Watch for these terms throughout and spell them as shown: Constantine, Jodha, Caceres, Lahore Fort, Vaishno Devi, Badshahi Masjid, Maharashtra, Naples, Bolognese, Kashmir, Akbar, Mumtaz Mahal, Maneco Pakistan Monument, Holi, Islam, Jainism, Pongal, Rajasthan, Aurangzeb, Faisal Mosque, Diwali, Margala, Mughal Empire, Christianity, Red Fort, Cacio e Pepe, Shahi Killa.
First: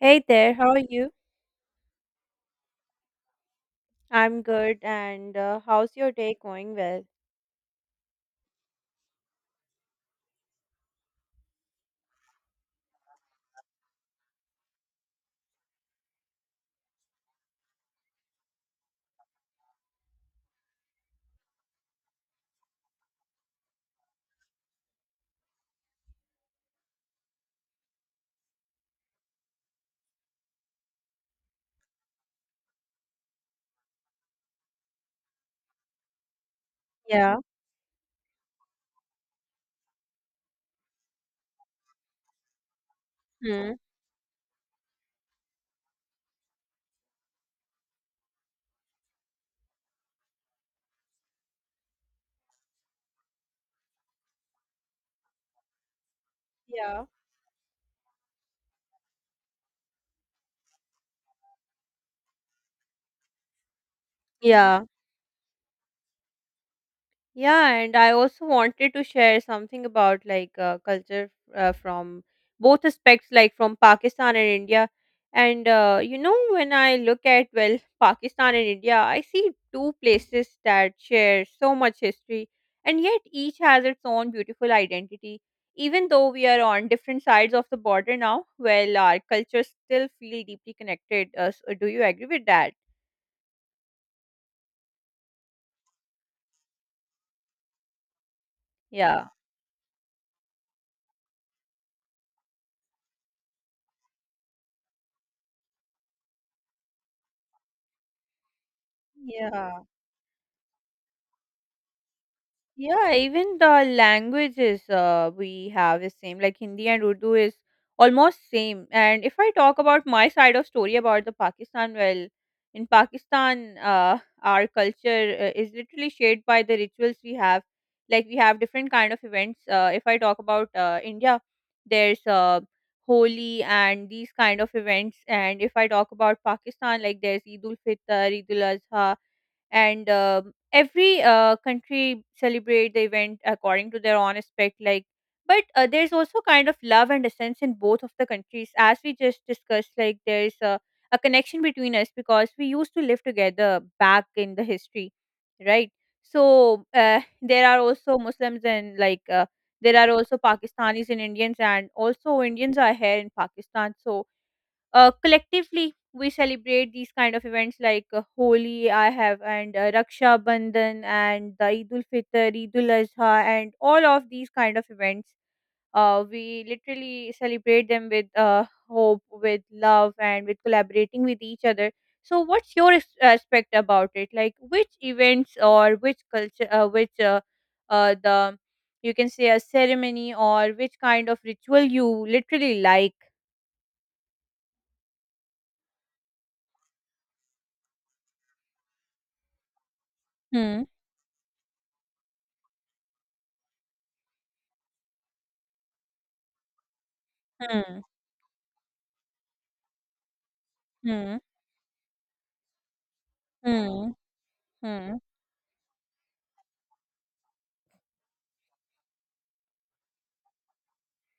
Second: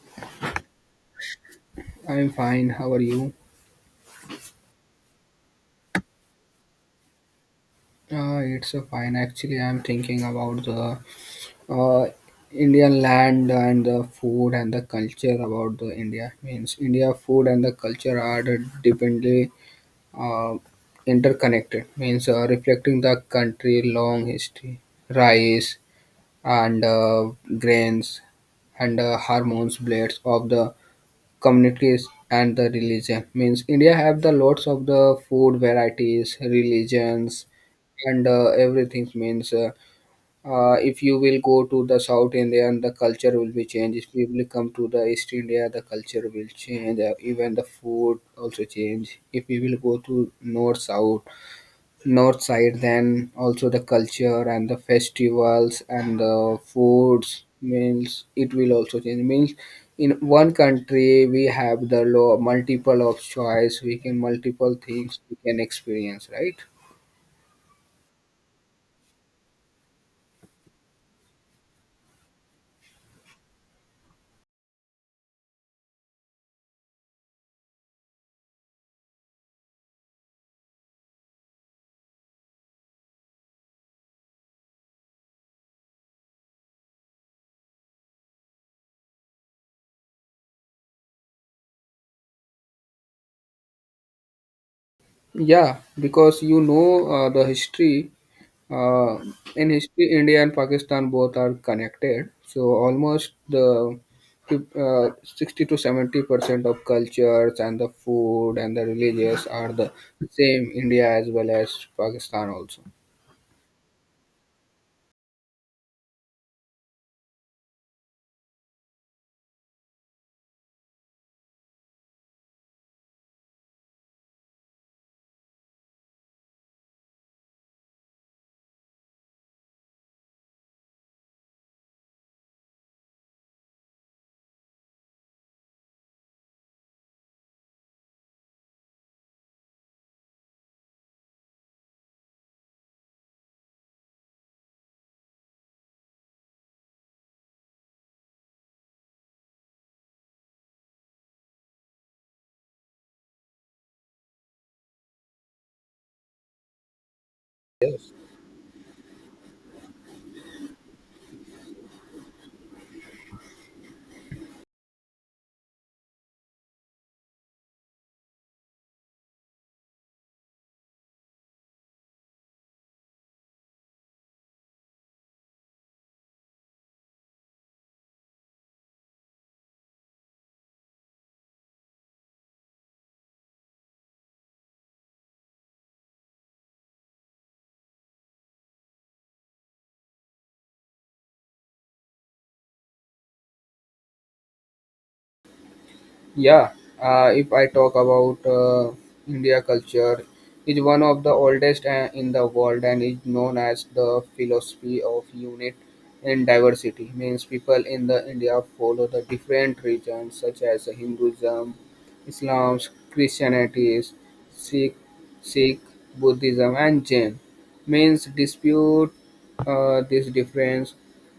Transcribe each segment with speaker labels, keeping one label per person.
Speaker 1: Hey there, how are you?
Speaker 2: I'm fine. How are you?
Speaker 1: I'm good, and how's your day going? Well,
Speaker 2: It's fine. Actually, I'm thinking about the uh, Indian land and the food and the culture about the India. Means India food and the culture are deeply uh, interconnected. Means reflecting the country long history, rice and grains and hormones blades of the communities and the religion means india have the lots of the food varieties
Speaker 1: yeah.
Speaker 2: religions and everything means if you will go to the south india and the culture will be
Speaker 1: Hmm.
Speaker 2: changed if you will come to the east india the culture will change, even the food also change if we will go to north south north side then also the culture and the festivals and the
Speaker 1: Yeah.
Speaker 2: foods means it will also change means in one country we have the law multiple of choice we can multiple
Speaker 1: Yeah.
Speaker 2: things we can experience, right?
Speaker 1: Yeah, and I also wanted to share something about culture from both aspects, like from Pakistan and India. And you know, when I look at, well, Pakistan and India, I see two places that share so much history, and yet each has its own beautiful identity. Even though we are on different sides of the border now, well, our cultures still feel deeply connected. So do you agree with that?
Speaker 2: Yeah, because you know the history. Uh,
Speaker 1: Yeah.
Speaker 2: in history, India and Pakistan both are connected. So almost the 60 to 70% of cultures and the food and the religious
Speaker 1: Yeah.
Speaker 2: are the same. India as well as Pakistan also.
Speaker 1: Yeah, even the languages we have is same. Like Hindi and Urdu is almost same. And if I talk about my side of story about the Pakistan, well, in Pakistan, our culture is literally shaped by the rituals we have. Like we have different kind of events. If I talk about India, there's Holi and these kind of events. And if I talk about Pakistan, like there's Eid ul Fitr, Eid ul Adha, and every country celebrate the event according to their own aspect, like, but there's also kind of love and a sense in both of the countries, as we just discussed, like there's a connection between us because we used to live together back in the history, right? So there are also Muslims, and there are also Pakistanis and Indians, and also Indians are here in Pakistan. So collectively we celebrate these kind of events like Holi I have, and Raksha Bandhan and the Eid ul Fitr, Eid ul Azha, and all of these kind of events. We literally celebrate them with hope, with love, and with collaborating with each other. So, what's your aspect about it? Like, which events or which culture, which the you can say a ceremony, or which kind of ritual you literally like?
Speaker 2: Yeah, if I talk about India culture, is
Speaker 1: Hmm.
Speaker 2: one of the oldest in the world and is known as the philosophy of unit and diversity. Means people
Speaker 1: Hmm.
Speaker 2: in the India follow the different religions such as
Speaker 1: Hmm.
Speaker 2: Hinduism, Islam, Christianity,
Speaker 1: Hmm.
Speaker 2: Sikh,
Speaker 1: Hmm.
Speaker 2: Sikh, Buddhism, and Jain. Means dispute this difference.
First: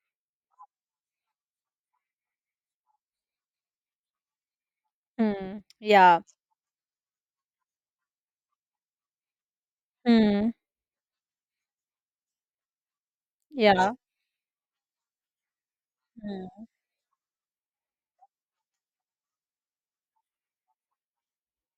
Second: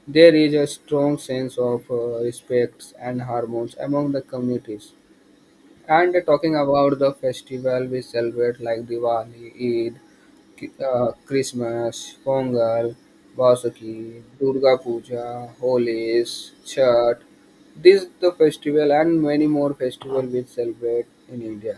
Speaker 2: There is a strong sense of respect and harmony among the communities
Speaker 1: Mm.
Speaker 2: and
Speaker 1: Yeah.
Speaker 2: talking about the festival we celebrate like Diwali, Eid,
Speaker 1: Hmm.
Speaker 2: Christmas, Pongal,
Speaker 1: Yeah.
Speaker 2: Vasaki, Durga Puja, Holies,
Speaker 1: Hmm.
Speaker 2: Chhat. These the festival and many more festival we celebrate in India.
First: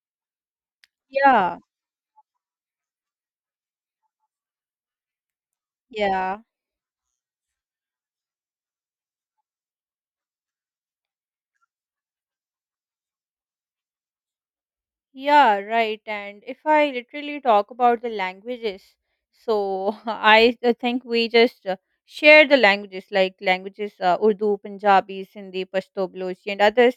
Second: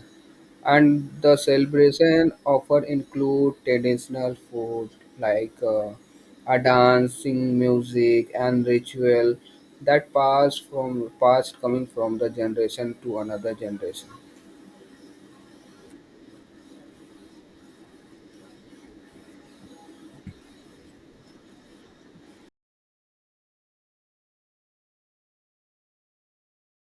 Speaker 2: And the
Speaker 1: Yeah,
Speaker 2: celebration often include traditional food like
Speaker 1: yeah.
Speaker 2: a dancing, music, and ritual that pass from pass coming from the generation to another generation.
Speaker 1: Yeah, right. And if I literally talk about the languages, so I think we just share the languages, like languages Urdu, Punjabi, Sindhi, Pashto, Balochi, and others.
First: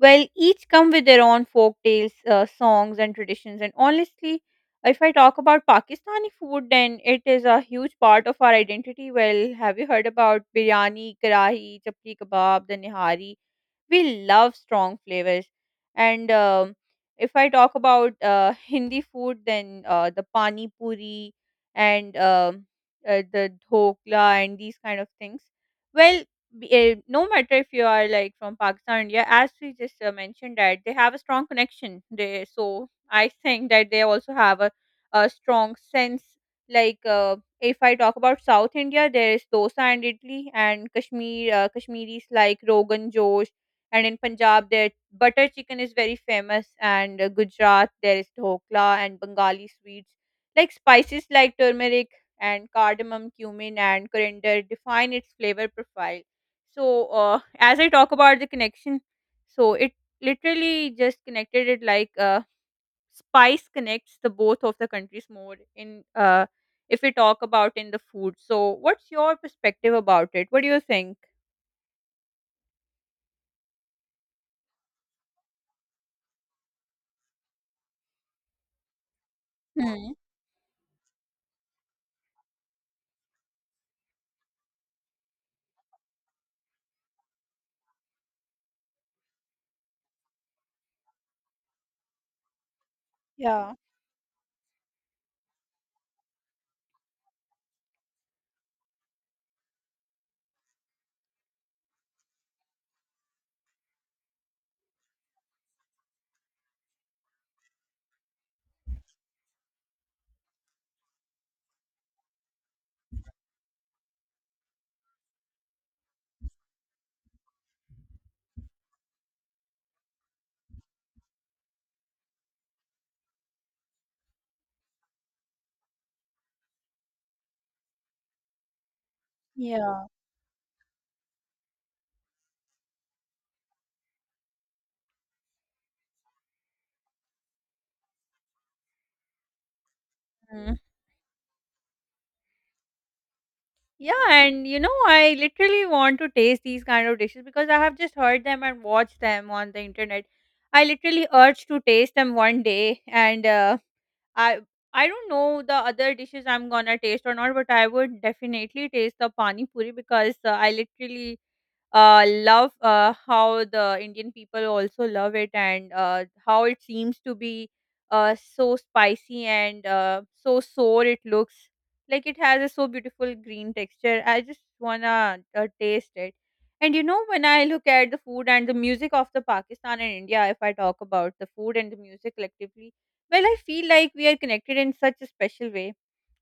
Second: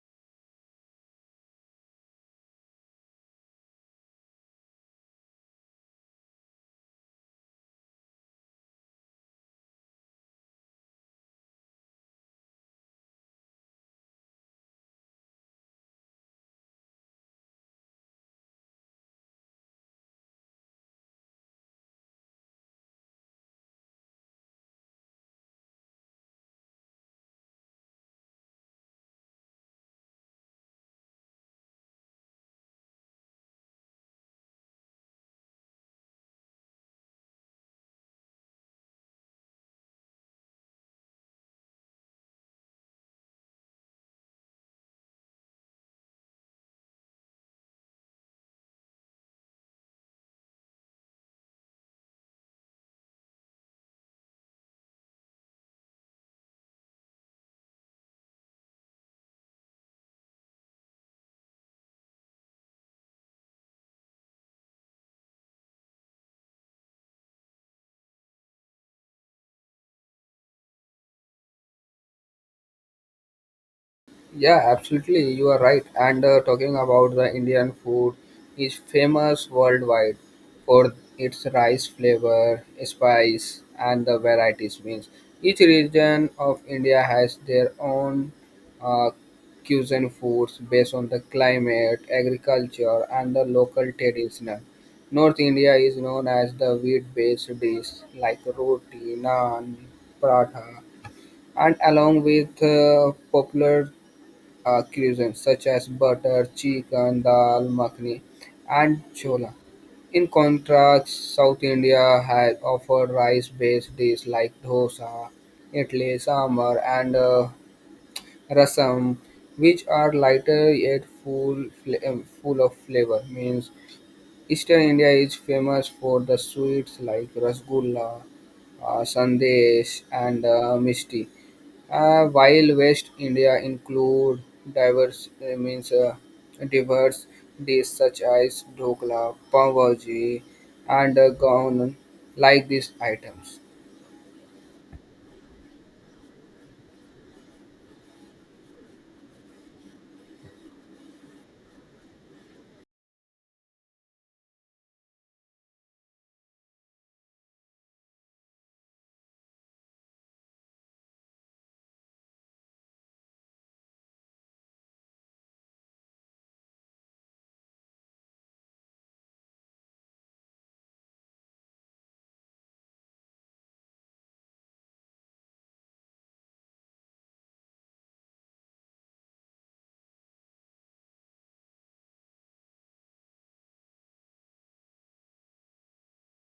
Speaker 1: Well, each come with their own folk tales, songs, and traditions. And honestly, if I talk about Pakistani food, then it is a huge part of our identity. Well, have you heard about biryani, karahi, chapli kebab, the nihari? We love strong flavors. And if I talk about Hindi food, then the pani puri, and the dhokla and these kind of things. Well, no matter if you are like from Pakistan, India, as we just mentioned, that they have a strong connection, they, so I think that they also have a strong sense, like, if I talk about South India, there is dosa and idli, and Kashmir, Kashmiris like Rogan Josh, and in Punjab, their butter chicken is very famous, and Gujarat, there is dhokla and Bengali sweets. Like spices like turmeric and cardamom, cumin, and coriander define its flavor profile. So, as I talk about the connection, so it literally just connected it, like spice connects the both of the countries more in if we talk about in the food. So, what's your perspective about it? What do you think?
Speaker 2: Yeah, absolutely. You are right. And talking about the Indian food is famous
Speaker 1: Hmm.
Speaker 2: worldwide for its rice flavor, spice, and the varieties. Means each region of India has their own uh, cuisine foods based on the climate, agriculture, and the
Speaker 1: Yeah,
Speaker 2: local traditional. North India is known as the wheat-based dish like roti, naan, paratha, and along with popular cuisines such as butter, chicken, dal makhani, and chola. In contrast, South India has offered rice-based dishes like dosa, idli, sambar, and rasam, which are lighter yet full of flavor. Means Eastern India is famous for the sweets like rasgulla, sandesh,
Speaker 1: yeah.
Speaker 2: and misti. While West India include diverse uh, means uh, diverse dishes such as dhokla, pav bhaji, and gaon like these items.
Speaker 1: Yeah, and you know, I literally want to taste these kind of dishes because I have just heard them and watched them on the internet. I literally urge to taste them one day, and I I don't know the other dishes I'm gonna taste or not, but I would definitely taste the pani puri because I literally love how the Indian people also love it, and how it seems to be so spicy and so sour it looks. Like it has a so beautiful green texture. I just wanna taste it. And you know, when I look at the food and the music of the Pakistan and India, if I talk about the food and the music collectively, well, I feel like we are connected in such a special way.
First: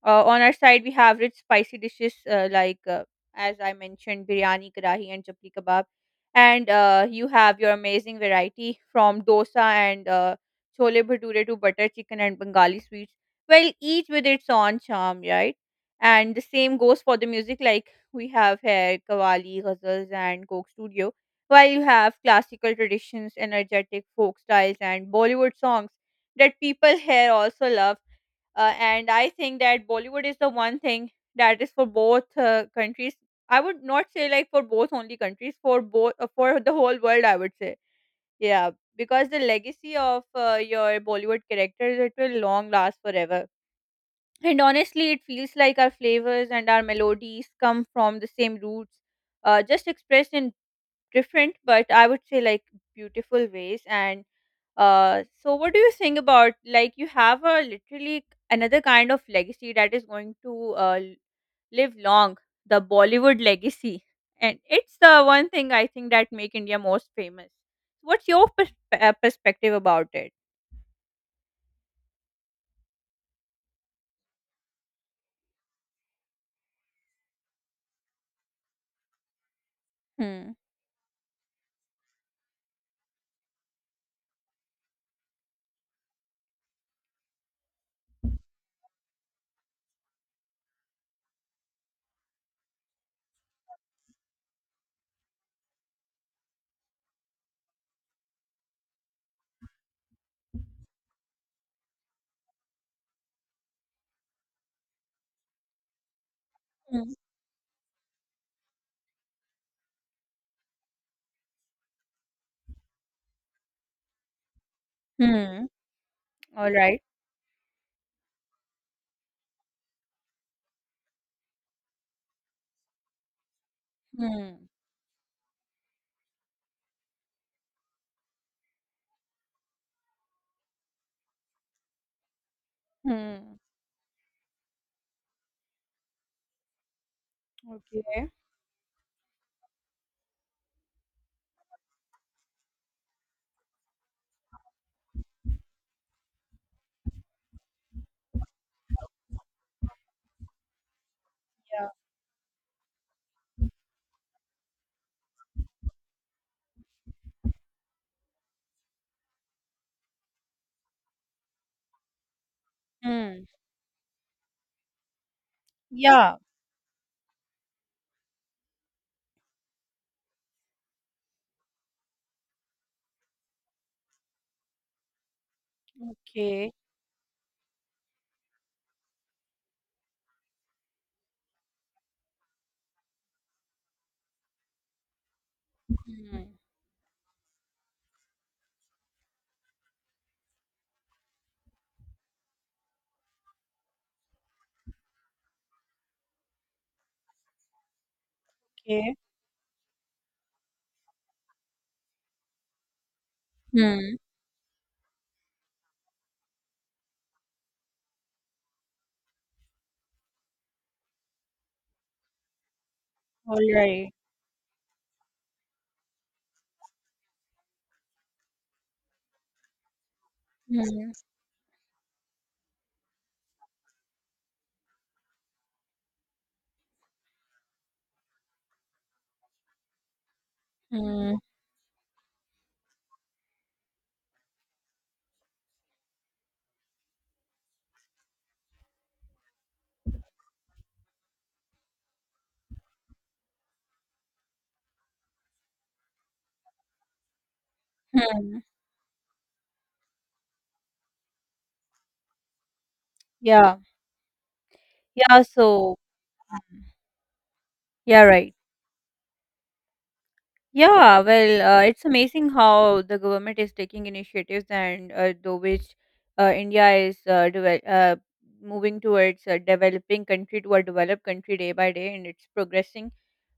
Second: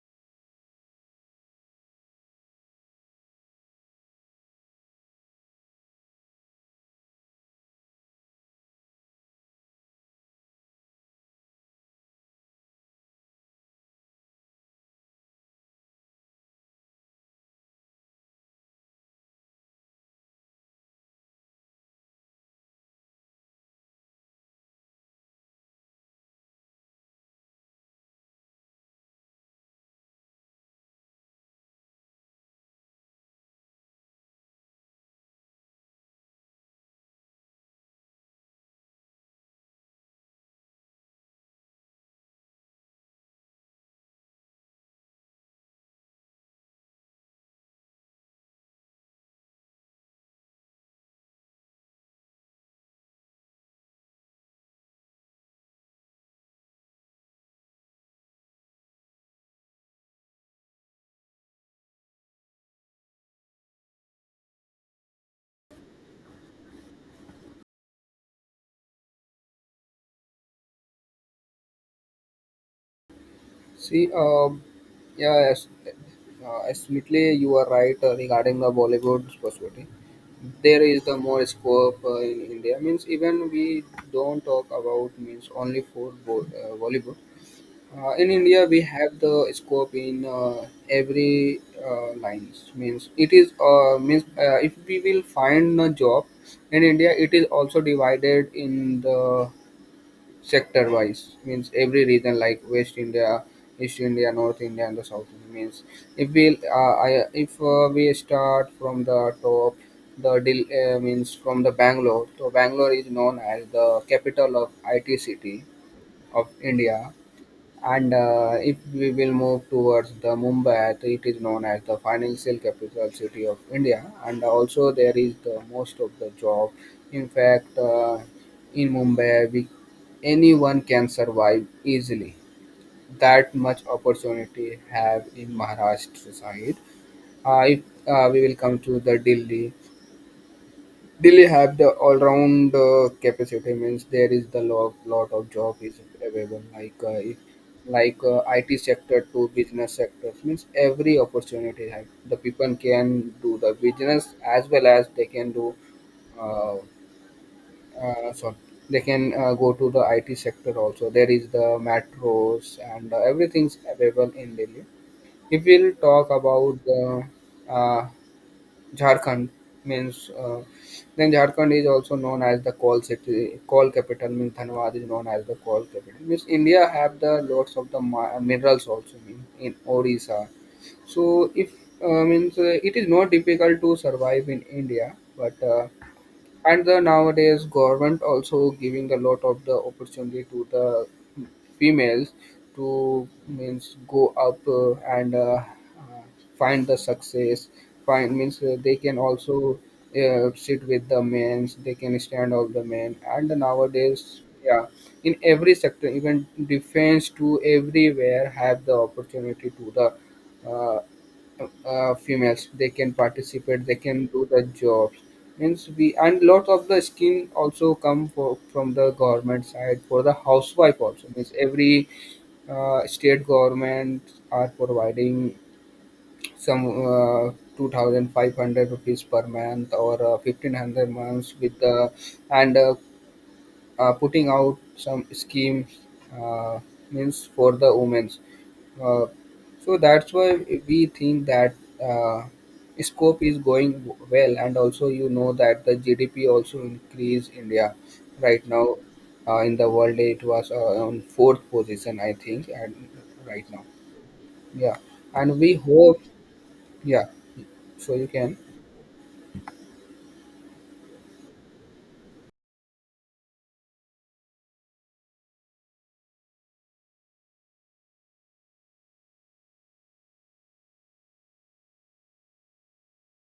Speaker 1: Uh, On our side, we have rich spicy dishes as I mentioned, biryani, karahi, and chapli kebab. And you have your amazing variety from dosa and chole bhature to butter chicken and Bengali sweets. Well, each with its own charm, right? And the same goes for the music. Like, we have here Kawali, Ghazals, and Coke Studio. While you have classical traditions, energetic folk styles, and Bollywood songs that people here also love. And I think that Bollywood is the one thing that is for both countries. I would not say like for both only countries, for both for the whole world, I would say. Yeah, because the legacy of your Bollywood characters, it will long last forever. And honestly, it feels like our flavors and our melodies come from the same roots, just expressed in different, but I would say like beautiful ways. And so what do you think about, like, you have a literally another kind of legacy that is going to live long, the Bollywood legacy, and it's the one thing I think that make India most famous. What's your perspective about it?
Speaker 2: See, um, yeah, as, absolutely, you are right regarding the Bollywood perspective.
Speaker 1: Hmm.
Speaker 2: There is the more scope in India. Means even we don't talk about means only for Bollywood. In India, we have the scope in every lines. Means it is means if we will find a job in India, it is also divided in the sector wise means every region like west india east india north india and the south India. Means if we
Speaker 1: Hmm.
Speaker 2: I, if we start from the top the deal means from the bangalore, so bangalore is known as the capital of it city
Speaker 1: Hmm.
Speaker 2: of
Speaker 1: All
Speaker 2: india,
Speaker 1: right.
Speaker 2: and if we will move towards the Mumbai, it is known as the financial capital city of India, and
Speaker 1: Hmm.
Speaker 2: also there is the most of the job. In fact, in Mumbai, anyone can survive easily. That
Speaker 1: Hmm.
Speaker 2: much opportunity have in Maharashtra side. If
Speaker 1: Okay.
Speaker 2: we will come to the Delhi, Delhi have the all-round capacity means there is the lot of job is available like IT sector to business sectors means every
Speaker 1: Yeah.
Speaker 2: opportunity have the people can do the business as well as they can do uh, sorry they can go to the IT sector, also there is the metros and
Speaker 1: Hmm.
Speaker 2: everything's available in Delhi if we'll talk
Speaker 1: Yeah.
Speaker 2: about the uh, Jharkhand means then Jharkhand is also known as the coal city, coal capital means Dhanbad is known as the coal capital. Means
Speaker 1: Okay.
Speaker 2: India have the lots of the minerals also mean in Orissa. So if means it is not difficult to survive in India, but
Speaker 1: Hmm.
Speaker 2: and the nowadays government also giving a lot of the opportunity to the females to means go up and find the success, find means they
Speaker 1: Okay.
Speaker 2: can also sit with the men, they can stand all the men, and
Speaker 1: Hmm.
Speaker 2: nowadays yeah in every sector even defense to everywhere have the opportunity to the females, they can
Speaker 1: All
Speaker 2: participate, they
Speaker 1: right.
Speaker 2: can do the jobs means we and lot of the scheme also come for, from the government side for the housewife
Speaker 1: Mhm,
Speaker 2: also means every state government are providing some uh, 2500 rupees per month or 1500
Speaker 1: mm,
Speaker 2: months with the and putting out some schemes uh, means for the women's uh, so that's why we think that uh, scope is going well, and also you know that the gdp also increase india
Speaker 1: mhm.
Speaker 2: right now, in the world it was on fourth position I think, and right
Speaker 1: Yeah,
Speaker 2: now yeah,
Speaker 1: yeah.
Speaker 2: and we
Speaker 1: So,
Speaker 2: hope
Speaker 1: um,
Speaker 2: yeah so
Speaker 1: yeah,
Speaker 2: you
Speaker 1: right.
Speaker 2: can.
Speaker 1: Yeah, well, it's amazing how the government is taking initiatives, and though which India is devel moving towards a developing country to a developed country day by day, and it's progressing.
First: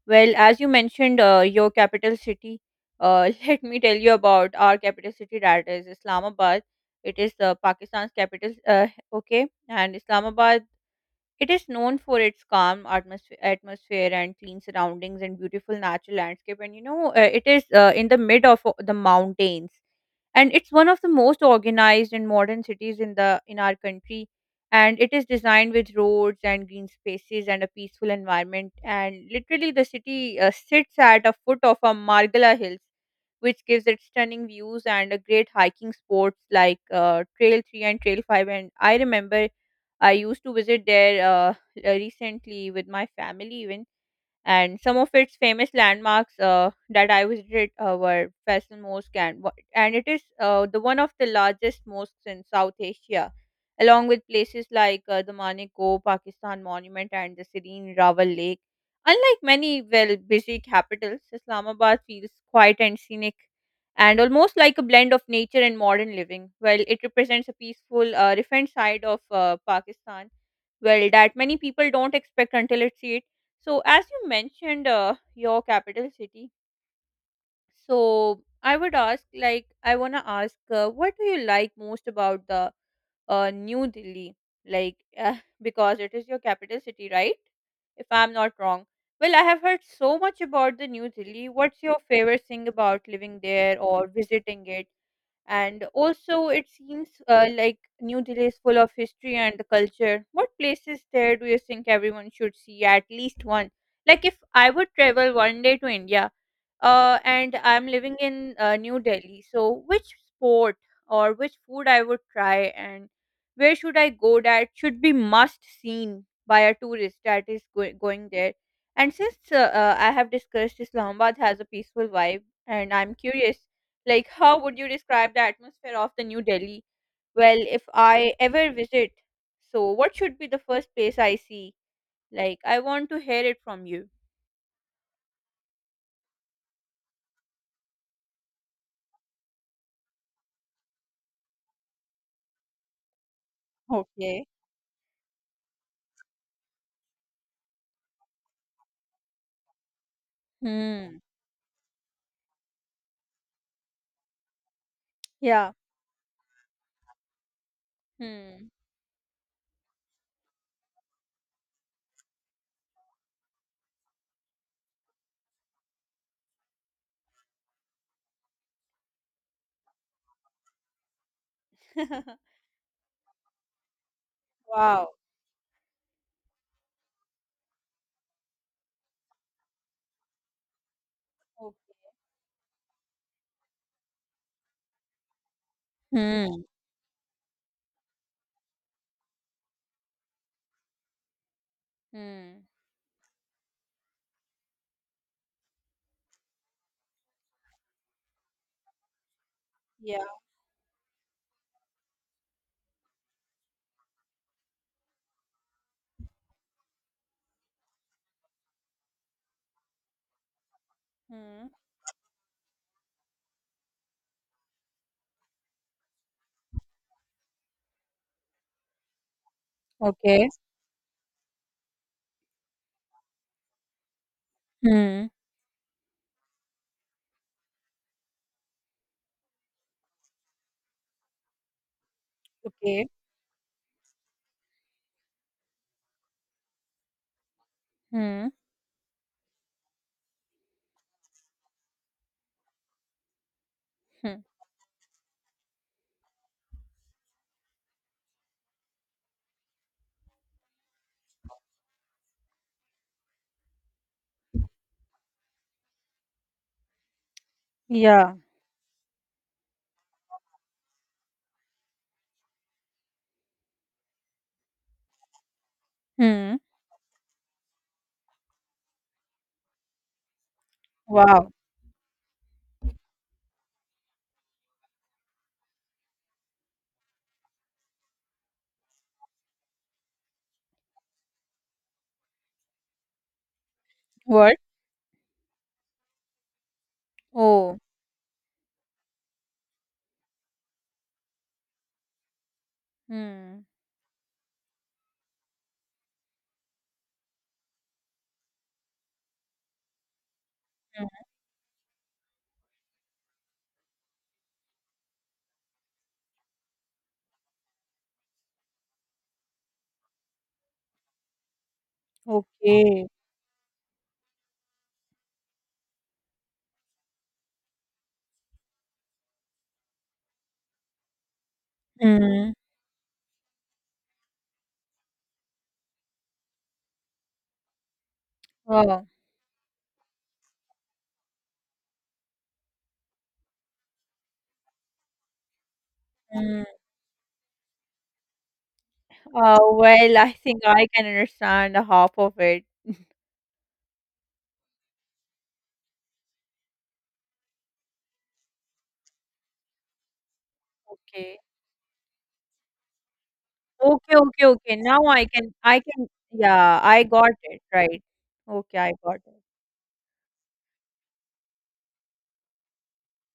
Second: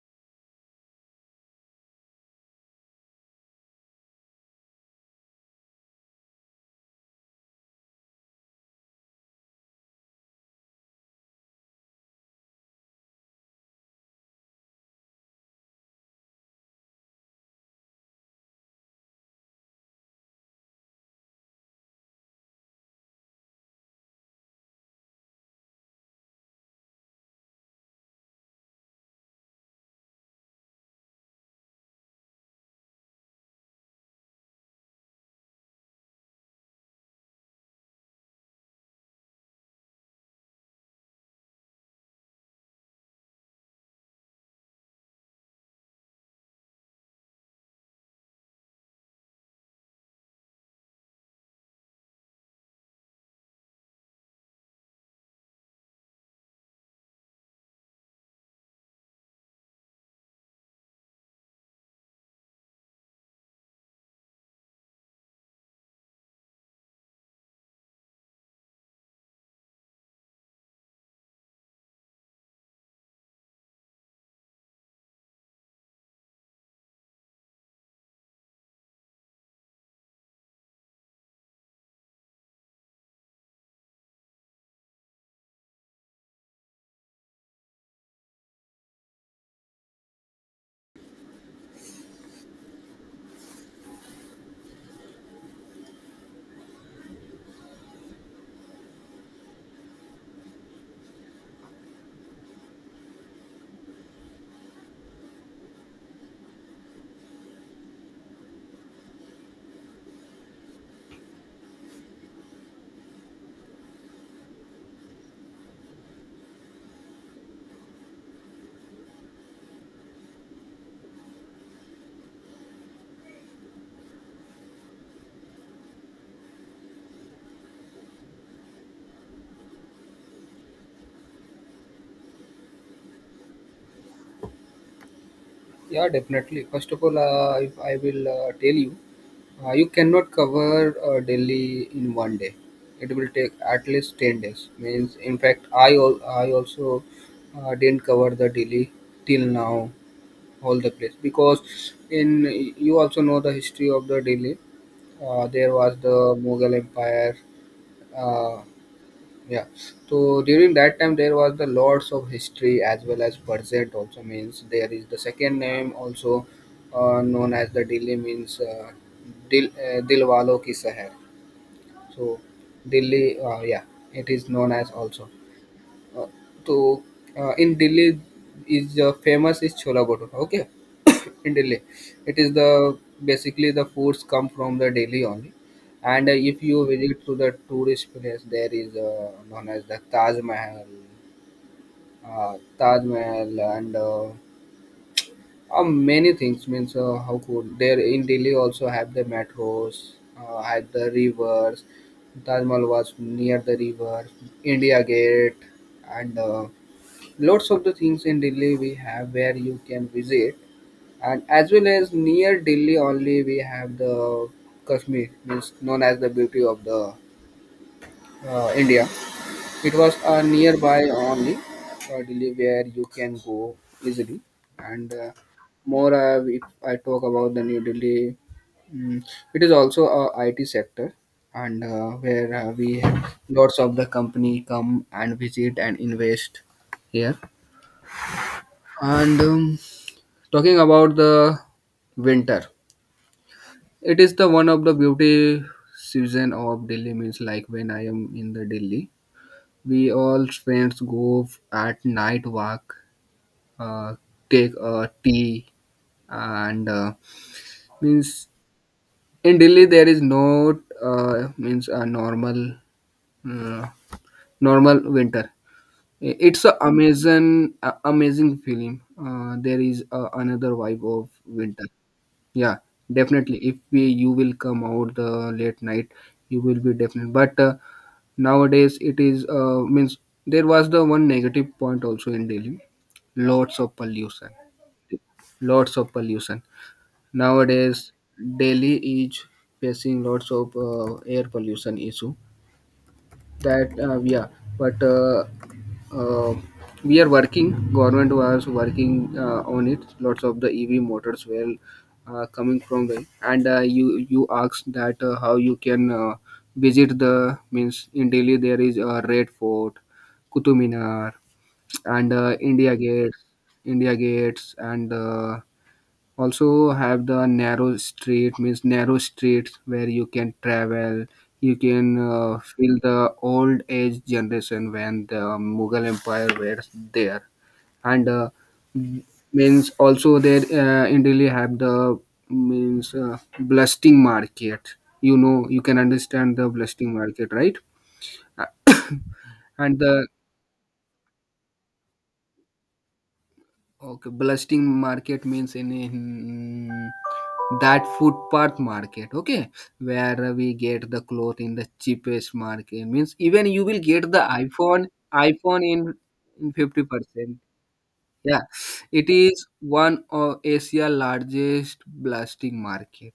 Speaker 1: Well, as you mentioned, your capital city, let me tell you about our capital city, that is Islamabad. It is Pakistan's capital, okay, and Islamabad, it is known for its calm atmosphere, and clean surroundings, and beautiful natural landscape. And you know, it is in the mid of the mountains, and it's one of the most organized and modern cities in the, in our country. And it is designed with roads and green spaces and a peaceful environment, and literally the city sits at a foot of a Margala Hills, which gives it stunning views and a great hiking sports like trail 3 and trail 5. And I remember I used to visit there recently with my family even. And some of its famous landmarks that I visited were Faisal Mosque, and and it is the one of the largest mosques in South Asia, along with places like the Maneco Pakistan Monument and the serene Rawal Lake. Unlike many, well, busy capitals, Islamabad feels quiet and scenic, and almost like a blend of nature and modern living. Well, it represents a peaceful, refined side of Pakistan, well, that many people don't expect until it. So as you mentioned your capital city, so I would ask, like, I want to ask, what do you like most about the New Delhi, like, because it is your capital city, right, if I'm not wrong? Well, I have heard so much about the New Delhi. What's your favorite thing about living there or visiting it? And also, it seems like New Delhi is full of history and the culture. What places there do you think everyone should see at least one? Like, if I would travel one day to India, and I'm living in New Delhi, so which sport or which food I would try, and where should I go that should be must seen by a tourist that is going there? And since I have discussed Islamabad has a peaceful vibe, and I'm curious, like, how would you describe the atmosphere of the New Delhi? Well, if I ever visit, so what should be the first place I see? Like, I want to hear it from you.
Speaker 2: Yeah, definitely. First of all, if I will tell you, you cannot cover Delhi in one day. It will take at least ten
Speaker 1: Okay.
Speaker 2: days. Means, in fact, I also didn't cover the Delhi till now, all the place
Speaker 1: Hmm.
Speaker 2: because in you also know the history of the Delhi. Uh,
Speaker 1: Yeah.
Speaker 2: there was the Mughal Empire. uh,
Speaker 1: Hmm.
Speaker 2: yeah. So during that time, there was the lots of History as well as Burzet also means there is the second name also known as the Delhi means Dilwalo Ki Sahar. So Delhi, yeah, it is known as
Speaker 1: Wow.
Speaker 2: also. Uh, तो In Delhi is famous is Chola Bhatura. Okay, in
Speaker 1: Okay.
Speaker 2: Delhi, it is the basically the foods come from the Delhi only. And
Speaker 1: Hmm.
Speaker 2: if you visit to the tourist place, there is known as the
Speaker 1: Hmm.
Speaker 2: Taj Mahal, and many things. Means how could there in Delhi also have the metros,
Speaker 1: Yeah.
Speaker 2: have the rivers. Taj Mahal was near the river, India Gate, and lots of the things in Delhi we have where you can visit, and
Speaker 1: Hmm.
Speaker 2: as well as near Delhi only we have the Kashmir, means known as the beauty of the India. It was
Speaker 1: Okay.
Speaker 2: nearby only Delhi where you can go easily, and
Speaker 1: Hmm.
Speaker 2: more if I talk about the New Delhi, mm, it is also a IT sector. And where we
Speaker 1: Okay.
Speaker 2: lots of the company come and visit and invest here,
Speaker 1: Hmm.
Speaker 2: and talking about the winter, it is
Speaker 1: Hmm.
Speaker 2: the one of the beauty season of Delhi. Means like when I am in the Delhi, we all friends go at night walk, uh, take a tea, and
Speaker 1: Yeah.
Speaker 2: means in Delhi there is no means a normal uh, normal winter. I-
Speaker 1: Hmm.
Speaker 2: It's a- amazing feeling. There is another vibe of
Speaker 1: Wow.
Speaker 2: winter. Yeah, definitely. If we you will come out the late night, you will be definitely. But nowadays it is means there was the one negative point also in Delhi. Lots of pollution.
Speaker 1: What?
Speaker 2: Lots of pollution.
Speaker 1: Oh.
Speaker 2: Nowadays Delhi is facing lots of air pollution issue
Speaker 1: Hmm.
Speaker 2: that yeah, but uh, we are working government was working on it, lots of the ev
Speaker 1: Hmm.
Speaker 2: motors were coming from there, and you asked that how you can visit the means in delhi there is a red fort, Qutub minar, and
Speaker 1: Okay.
Speaker 2: india gates and also have the narrow streets where you can travel, you can
Speaker 1: Hmm.
Speaker 2: feel the old age generation when the mughal empire was there, and
Speaker 1: Wow.
Speaker 2: m- means also there in delhi have the means blasting market, you know, you can understand
Speaker 1: Hmm.
Speaker 2: the blasting market, right? Uh, and
Speaker 1: Well,
Speaker 2: the
Speaker 1: I think I can understand a half of it.
Speaker 2: okay, blasting market means in that footpath market, okay, where we get the
Speaker 1: Okay.
Speaker 2: cloth in the cheapest market. Means even you will
Speaker 1: Okay,
Speaker 2: get the
Speaker 1: okay, okay. Now
Speaker 2: iPhone, iPhone in in
Speaker 1: yeah,
Speaker 2: fifty
Speaker 1: I got
Speaker 2: percent.
Speaker 1: it, right.
Speaker 2: Yeah,
Speaker 1: Okay, I got
Speaker 2: it
Speaker 1: it.
Speaker 2: is one of Asia largest blasting market.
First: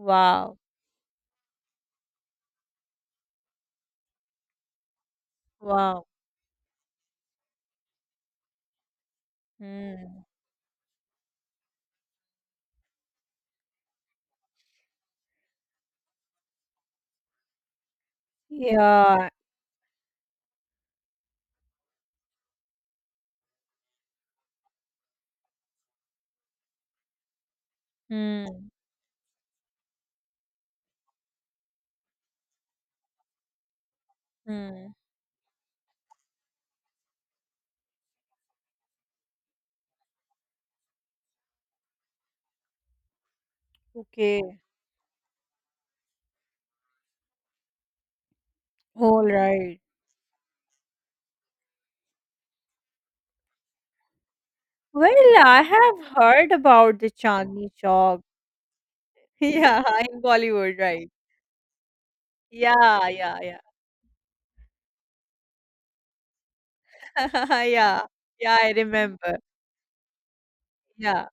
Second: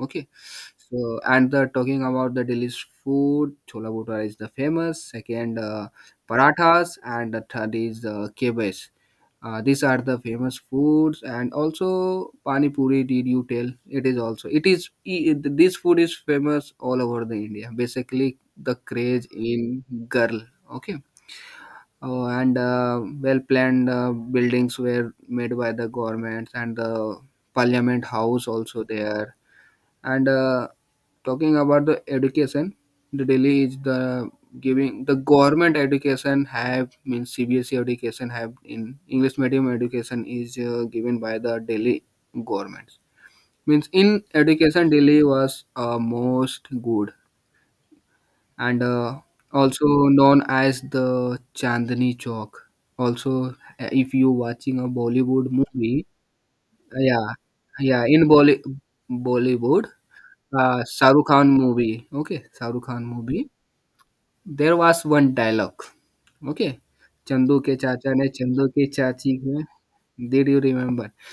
Speaker 2: Okay, so and the talking about the Delhi's food, chola bhatura is the famous. Second,
Speaker 1: wow.
Speaker 2: parathas, and the third is kebab. These are the
Speaker 1: Hmm.
Speaker 2: famous foods, and also pani puri. Did you tell? It is also it is I- it- this food is famous all over the India. Basically, the
Speaker 1: Yeah.
Speaker 2: craze in girl. Okay. Oh, and well-planned buildings were made by the governments and the parliament house
Speaker 1: Hmm.
Speaker 2: also there, and talking about the education, the Delhi is the
Speaker 1: Hmm.
Speaker 2: giving the government education have, means CBSE education have in English medium education is given by the Delhi government. Means in
Speaker 1: Okay.
Speaker 2: education Delhi was most good, and
Speaker 1: All right.
Speaker 2: also known as the Chandni Chowk also. If you watching a
Speaker 1: Well,
Speaker 2: Bollywood
Speaker 1: I
Speaker 2: movie,
Speaker 1: have heard about the
Speaker 2: yeah,
Speaker 1: Chandni
Speaker 2: yeah
Speaker 1: Chowk.
Speaker 2: in Bolly-
Speaker 1: Yeah,
Speaker 2: Bollywood,
Speaker 1: in Bollywood, right.
Speaker 2: Shahrukh Khan movie. Okay, Shahrukh Khan
Speaker 1: Yeah, yeah,
Speaker 2: movie.
Speaker 1: yeah.
Speaker 2: There was one dialogue. Okay, Chandu ke
Speaker 1: Yeah,
Speaker 2: chacha ne
Speaker 1: yeah,
Speaker 2: Chandu
Speaker 1: I
Speaker 2: ke chachi
Speaker 1: remember.
Speaker 2: ko. Did you remember?
Speaker 1: Yeah.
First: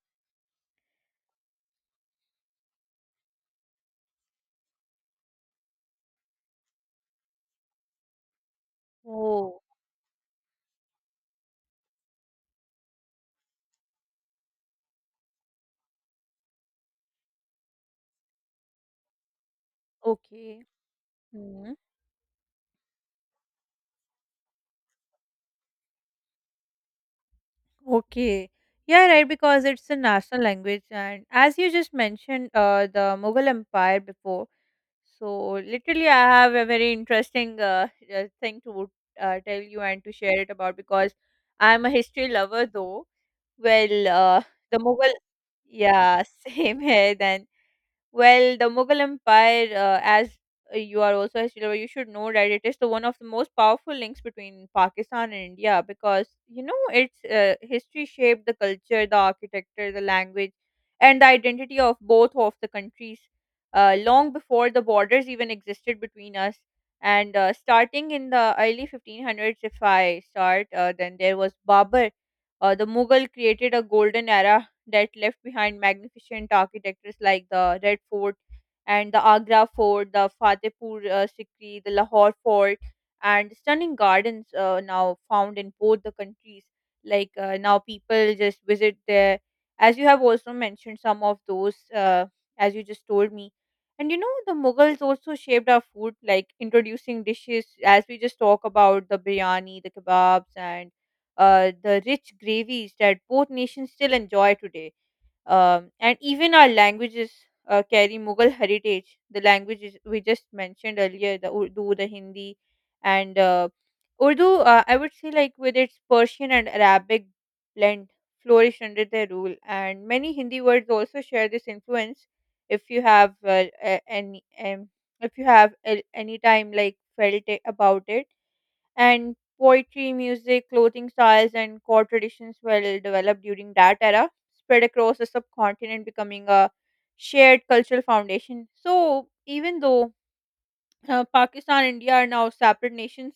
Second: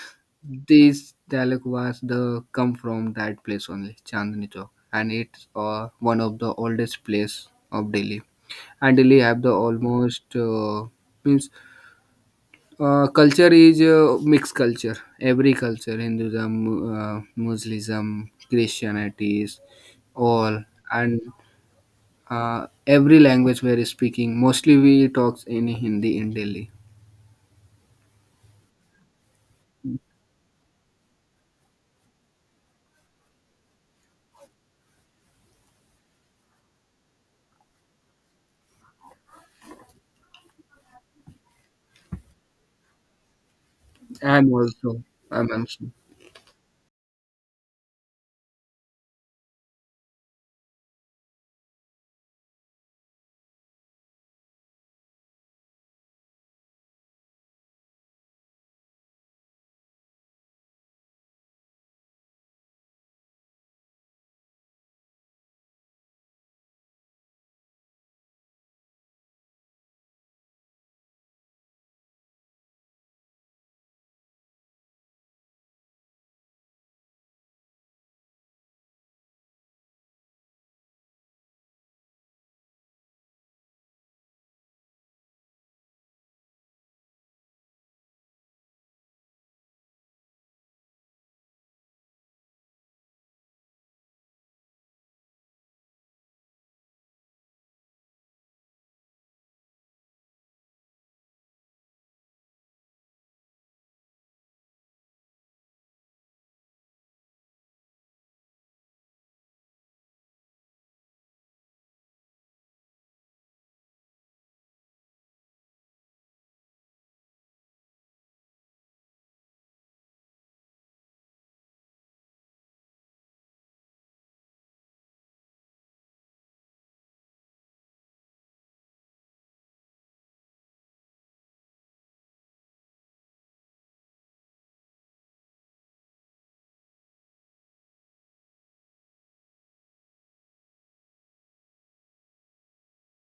Speaker 2: This dialogue was the come from that place only, Chandni Chowk, and it's one of the oldest place of Delhi. And Delhi have the
Speaker 1: Oh,
Speaker 2: almost means culture is mixed culture. Every culture, Hinduism, Muslim, Christianity,
Speaker 1: okay.
Speaker 2: all, and
Speaker 1: Hmm.
Speaker 2: every language we are speaking. Mostly we talk in Hindi in Delhi.
Speaker 1: Okay. Yeah, right, because it's a national language. And as you just mentioned, the Mughal Empire before. So, literally, I have a very interesting thing to tell you and to share it about because I'm a history lover, though. Well, uh,
Speaker 2: I'm
Speaker 1: the
Speaker 2: also.
Speaker 1: Mughal,
Speaker 2: I'm also.
Speaker 1: yeah, same here. The Mughal Empire, as you are also a student, you should know that it is the one of the most powerful links between Pakistan and India because you know its history shaped the culture, the architecture, the language, and the identity of both of the countries long before the borders even existed between us. And Starting in the early 1500s, if I start, then there was Babur. The Mughal created a golden era that left behind magnificent architectures like the Red Fort and the Agra Fort, the Fatehpur Sikri, the Lahore Fort, and stunning gardens now found in both the countries. Like now, people just visit there. As you have also mentioned, some of those, as you just told me, and you know, the Mughals also shaped our food, like introducing dishes, as we just talk about the biryani, the kebabs, and the rich gravies that both nations still enjoy today. And even our languages carry Mughal heritage. The languages we just mentioned earlier, the Urdu, the Hindi, and Urdu, I would say, like with its Persian and Arabic blend, flourished under their rule. And many Hindi words also share this influence. If you have a- any, If you have any time like felt it, about it and poetry, music, clothing styles, and core traditions well developed during that era, spread across the subcontinent, becoming a shared cultural foundation. So, even though Pakistan India are now separate nations,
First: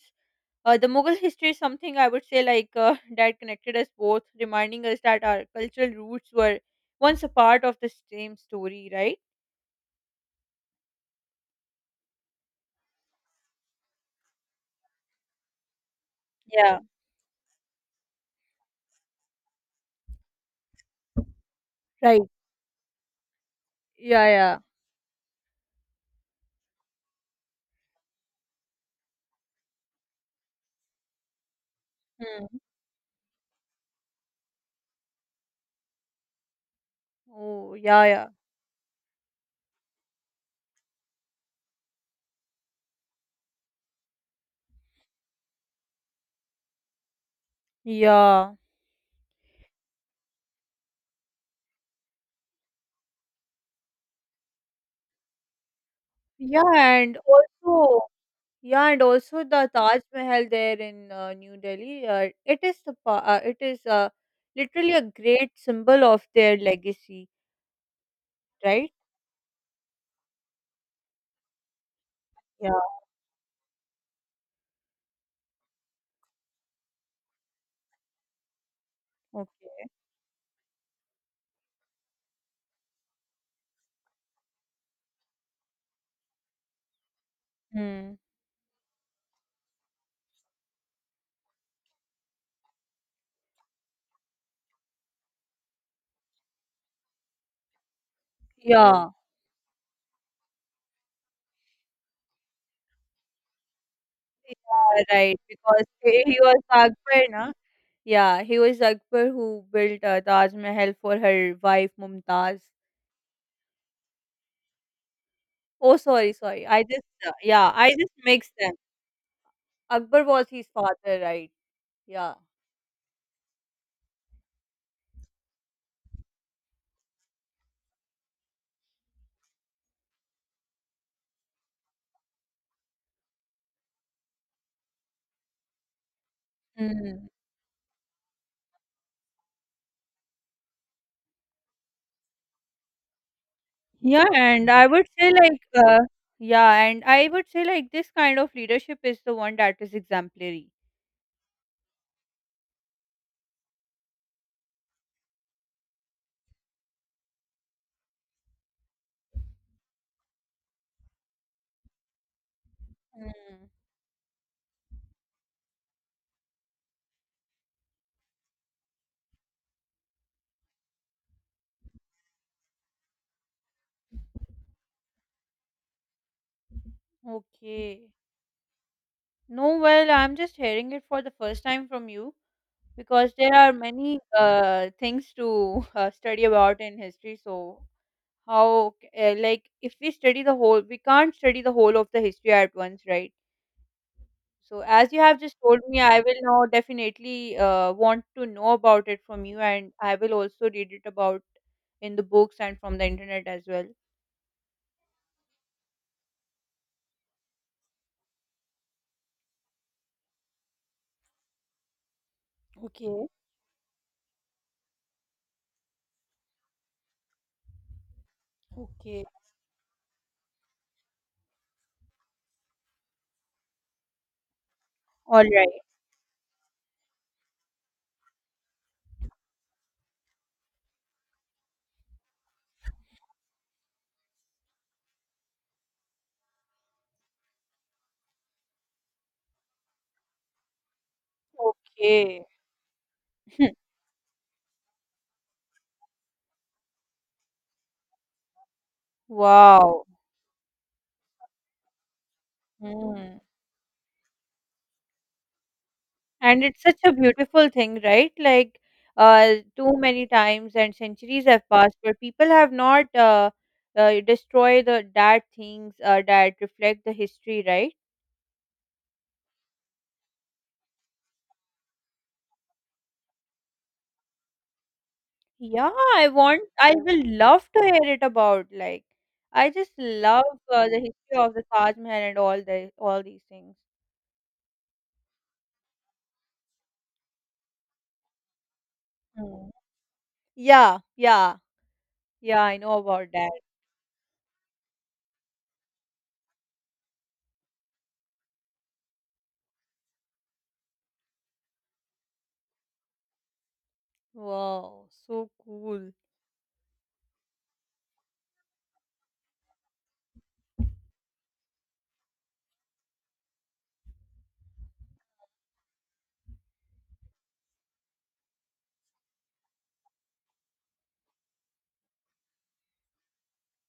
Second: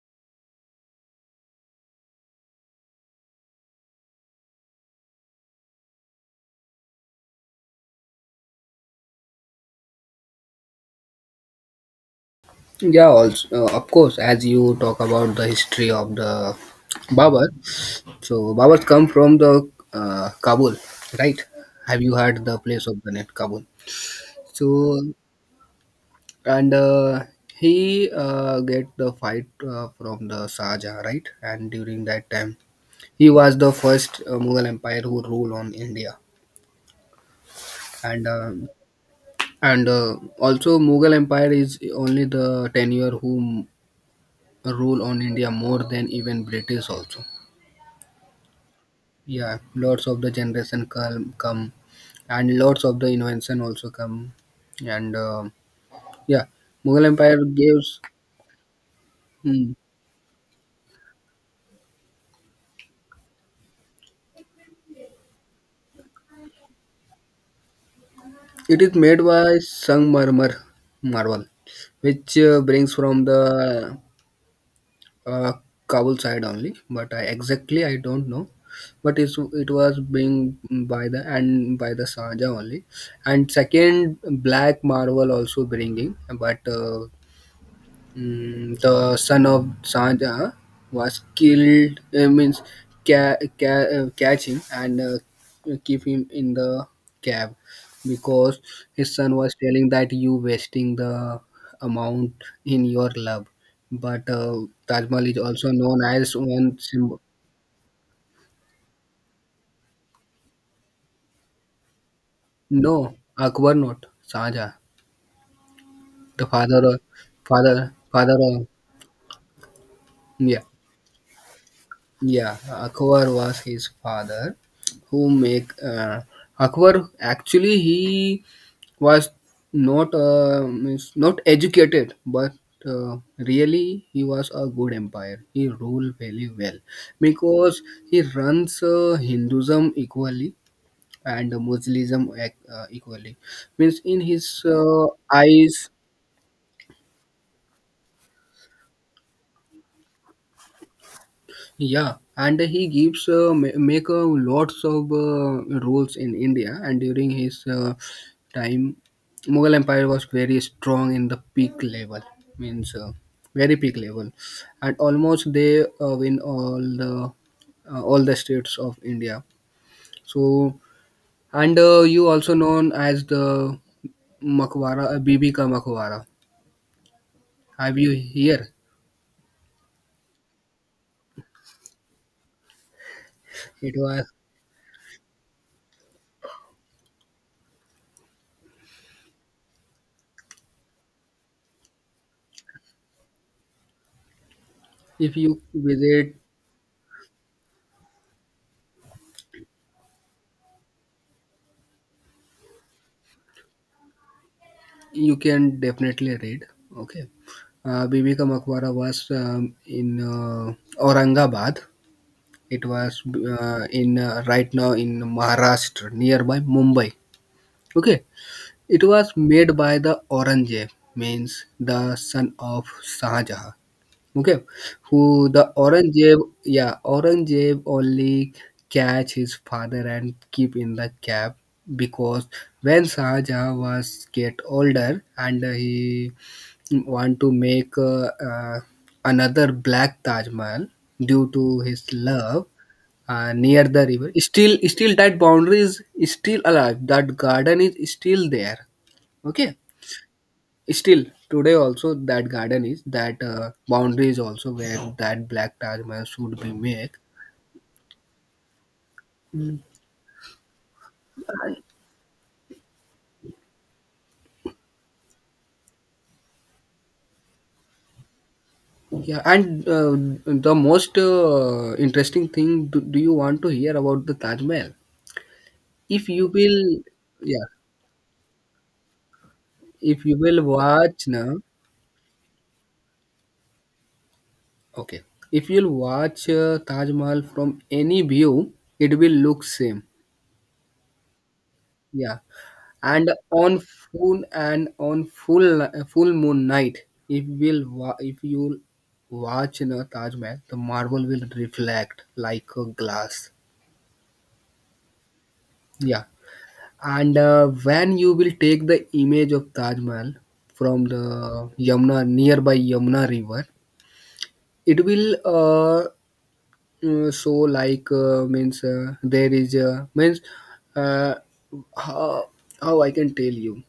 Speaker 1: the Mughal history is something I would say like that connected us both, reminding us that our cultural roots were once a part of the same story, right?
Speaker 2: Yeah, also of course. As you talk about the history of the
Speaker 1: Yeah.
Speaker 2: Babar, so Babars come from the Kabul, right? Have you
Speaker 1: Right.
Speaker 2: heard the place of the net Kabul?
Speaker 1: Yeah. Yeah.
Speaker 2: So and he get the fight from the Shah Jahan, right? And during that
Speaker 1: Hmm.
Speaker 2: time, he was the first Mughal Empire who ruled on India,
Speaker 1: Oh, yeah.
Speaker 2: and
Speaker 1: Yeah.
Speaker 2: also Mughal Empire is only the tenure who rule on India more than even British also.
Speaker 1: Yeah.
Speaker 2: Yeah, lots of the generation come, and lots of the invention also come, and yeah,
Speaker 1: Yeah,
Speaker 2: Mughal
Speaker 1: and
Speaker 2: Empire gives.
Speaker 1: also Yeah, and also the
Speaker 2: Hmm,
Speaker 1: Taj Mahal there in New Delhi, it is literally a great symbol of their legacy,
Speaker 2: it
Speaker 1: right?
Speaker 2: is made by sangmarmar marble, which
Speaker 1: Yeah.
Speaker 2: brings from the uh, Kabul side only, but I exactly I don't know. But it's, it
Speaker 1: Okay.
Speaker 2: was being by the and by the Saja only, and second Black Marvel also bringing, but
Speaker 1: Hmm.
Speaker 2: mm, the son of Sanja was killed, means catch him and keep him in the cab, because his
Speaker 1: Yeah.
Speaker 2: son was telling that you wasting the amount in your love. But
Speaker 1: Yeah.
Speaker 2: Taj Mahal
Speaker 1: Right.
Speaker 2: is also
Speaker 1: Because
Speaker 2: known
Speaker 1: he,
Speaker 2: as
Speaker 1: he was the
Speaker 2: one symbol.
Speaker 1: Akbar, na? Yeah, he was Akbar who built Taj Mahal for her wife Mumtaz.
Speaker 2: No, Akbar not Sanja,
Speaker 1: Oh, sorry,
Speaker 2: the
Speaker 1: sorry.
Speaker 2: father
Speaker 1: I
Speaker 2: of
Speaker 1: just Yeah, I
Speaker 2: father
Speaker 1: just
Speaker 2: father
Speaker 1: mixed
Speaker 2: of.
Speaker 1: them. Akbar was
Speaker 2: Yeah.
Speaker 1: his father, right? Yeah.
Speaker 2: Yeah, Akbar was his father, who make Akbar actually he was not means not educated, but really he was a good empire. He ruled very well,
Speaker 1: Hmm.
Speaker 2: because he runs Hinduism equally and Muslimism equally. Means in
Speaker 1: Yeah,
Speaker 2: his
Speaker 1: and I would say like
Speaker 2: eyes.
Speaker 1: uh, yeah, and I would say like this kind of leadership is the one that is exemplary.
Speaker 2: Yeah, and he gives make lots of rules in India, and during his time, Mughal Empire was very strong in the peak level, means
Speaker 1: Mm,
Speaker 2: very peak level, and almost they win all the states of India. So, and you also known as the Makwara, Bibi ka Makwara. Have
Speaker 1: okay.
Speaker 2: you here?
Speaker 1: No, well, I'm just hearing it for the first time from you because there are
Speaker 2: It
Speaker 1: many
Speaker 2: was,
Speaker 1: things to study about in history. So, like, if we study the whole, we can't study the whole of the history at once, right? So, as you
Speaker 2: if
Speaker 1: have just
Speaker 2: you
Speaker 1: told me, I will
Speaker 2: visit.
Speaker 1: now definitely want to know about it from you, and I will also read it about in the books and from the internet as well.
Speaker 2: You can definitely read. Okay. Bibi Ka Maqbara was in Aurangabad. It was
Speaker 1: Okay,
Speaker 2: in right now in Maharashtra, nearby Mumbai. Okay. It
Speaker 1: okay,
Speaker 2: was made by the Aurangzeb, means the son of Shah Jahan. Okay,
Speaker 1: All
Speaker 2: who the
Speaker 1: right.
Speaker 2: Aurangzeb? Yeah, Aurangzeb only catch his father and keep in the cab, because when Shah Jahan was get older and he want to make another black Taj Mahal due to his
Speaker 1: okay.
Speaker 2: love near the river. Still, that boundary is still alive. That garden is still there. Okay,
Speaker 1: Wow.
Speaker 2: still today also that garden is
Speaker 1: Mm.
Speaker 2: that boundary is also where that black Taj Mahal should
Speaker 1: And
Speaker 2: be
Speaker 1: it's such
Speaker 2: made.
Speaker 1: a beautiful thing, right? Like,
Speaker 2: Mm.
Speaker 1: too many times and centuries have passed, but people have not destroyed the that things that reflect the history, right?
Speaker 2: Yeah, and the most interesting thing, do you want to hear about the Taj Mahal?
Speaker 1: Yeah,
Speaker 2: If you
Speaker 1: I
Speaker 2: will,
Speaker 1: will
Speaker 2: yeah,
Speaker 1: love to hear it about like I just
Speaker 2: if you
Speaker 1: love
Speaker 2: will
Speaker 1: the
Speaker 2: watch
Speaker 1: history of
Speaker 2: now.
Speaker 1: the Taj Mahal and all the all these things.
Speaker 2: Okay. If you'll watch Taj Mahal from any view, it will look
Speaker 1: Mm.
Speaker 2: same.
Speaker 1: Yeah, yeah,
Speaker 2: Yeah.
Speaker 1: yeah, I know about
Speaker 2: And
Speaker 1: that.
Speaker 2: on full moon night, if will wa- if you watch, you know, Taj Mahal, the marble will reflect like a glass.
Speaker 1: Wow, so cool.
Speaker 2: Yeah. And when you will take the image of Taj Mahal from the Yamuna, nearby Yamuna river, it will so like means there is means uh, how, how I can tell you,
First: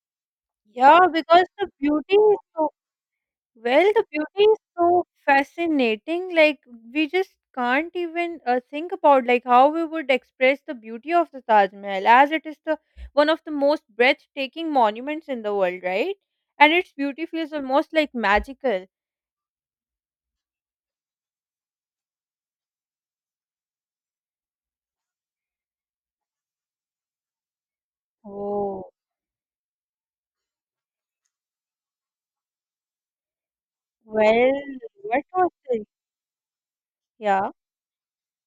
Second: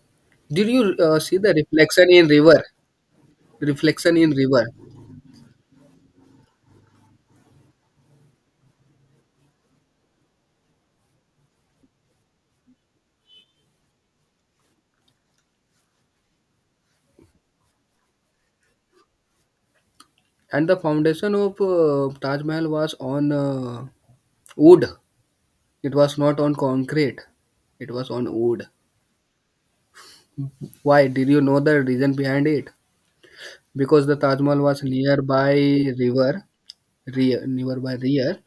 Speaker 2: did you
Speaker 1: Yeah,
Speaker 2: see
Speaker 1: because
Speaker 2: the
Speaker 1: the
Speaker 2: reflection
Speaker 1: beauty
Speaker 2: in
Speaker 1: is
Speaker 2: river,
Speaker 1: so Well, the
Speaker 2: reflection in
Speaker 1: beauty is
Speaker 2: river
Speaker 1: so fascinating. Like we just can't even think about like how we would express the beauty of the Taj Mahal, as it is the one of the most breathtaking monuments in the world, right? And its beauty feels almost like magical.
Speaker 2: and the foundation of Taj Mahal was on wood. It was not on concrete, it was on wood.
Speaker 1: Oh,
Speaker 2: Why, did you know the reason behind it? Because the Taj
Speaker 1: well,
Speaker 2: Mahal was
Speaker 1: what was
Speaker 2: nearby
Speaker 1: it?
Speaker 2: river, rear,
Speaker 1: Yeah.
Speaker 2: nearby rear,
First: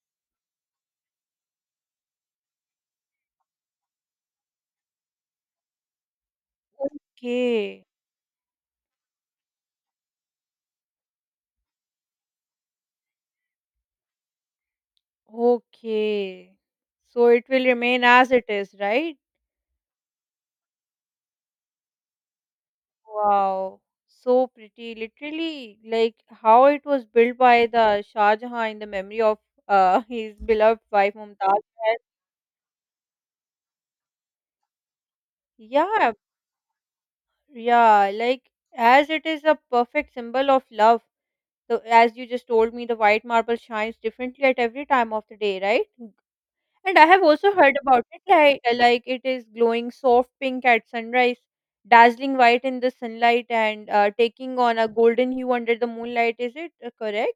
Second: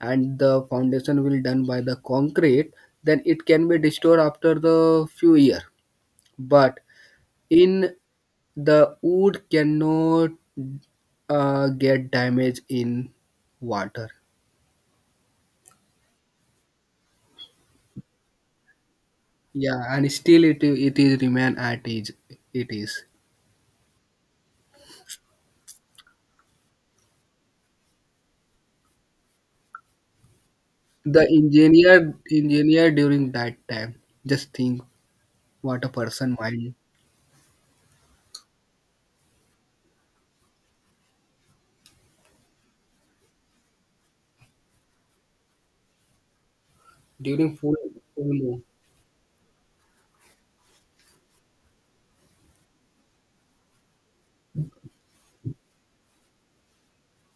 Speaker 2: and the foundation will done by the concrete, then it can be destroyed after the few year. But
Speaker 1: Okay.
Speaker 2: in the wood cannot get damage in water.
Speaker 1: Okay. So it will remain as it is, right?
Speaker 2: Yeah, and still it is remain at is, it is
Speaker 1: Wow, so pretty. Literally, like how it was built by the Shah Jahan in the memory of his beloved wife
Speaker 2: the
Speaker 1: Mumtaz. Mahal.
Speaker 2: engineer during that time, just think what a
Speaker 1: Yeah,
Speaker 2: person mind
Speaker 1: yeah, like as it is a perfect symbol of love. So, as you just told me, the white marble shines differently at every time of the day, right? And I have also
Speaker 2: during
Speaker 1: heard about it,
Speaker 2: full moon.
Speaker 1: like it is glowing soft pink at sunrise, dazzling white in the sunlight, and taking on a golden hue under the moonlight. Is it correct?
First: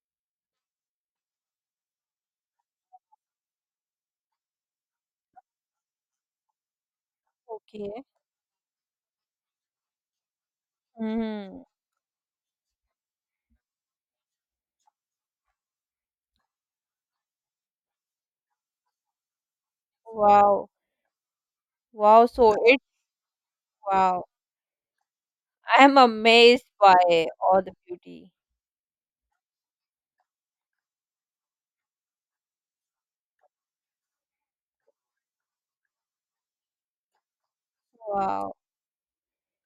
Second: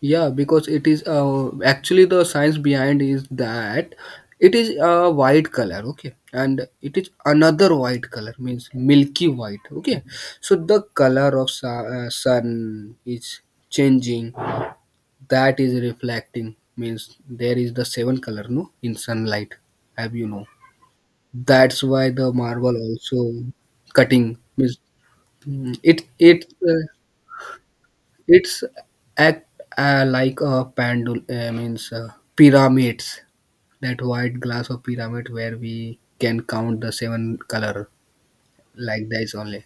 Speaker 2: Yeah, because it is actually the science behind is that it is a white color, okay, and it is another
Speaker 1: Okay.
Speaker 2: white color means milky white, okay. So the color of
Speaker 1: Mhm.
Speaker 2: sun is changing, that is reflecting means there is the seven color, no, in sunlight, have you know?
Speaker 1: Wow.
Speaker 2: That's why
Speaker 1: Wow.
Speaker 2: the
Speaker 1: So
Speaker 2: marble
Speaker 1: it
Speaker 2: also
Speaker 1: Wow.
Speaker 2: cutting means, mm,
Speaker 1: I'm amazed by all the beauty.
Speaker 2: It's act like a pandul means pyramids. That white glass of pyramid where we can count the seven color,
Speaker 1: Wow.
Speaker 2: like that is only.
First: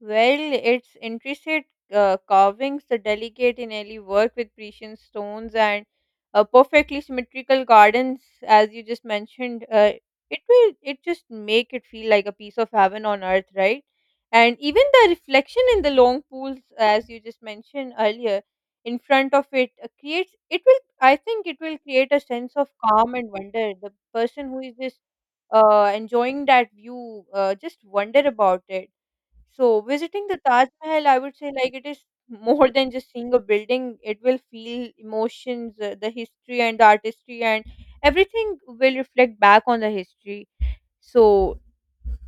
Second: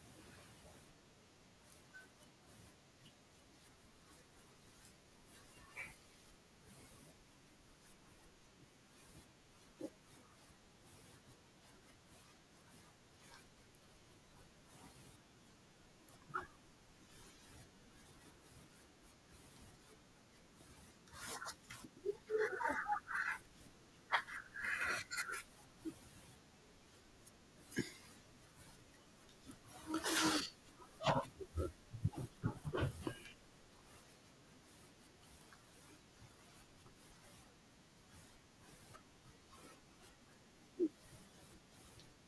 Speaker 1: Well, its intricate carvings, the delicate in work with precious stones, and perfectly symmetrical gardens, as you just mentioned, it will it just make it feel like a piece of heaven on earth, right? And even the reflection in the long pools, as you just mentioned earlier, in front of it creates it will. I think it will create a sense of calm and wonder. The person who is just enjoying that view just wonder about it so visiting the Taj Mahal, I would say like it is more than just seeing a building. It will feel emotions, the history and the artistry, and everything will reflect back on the history. So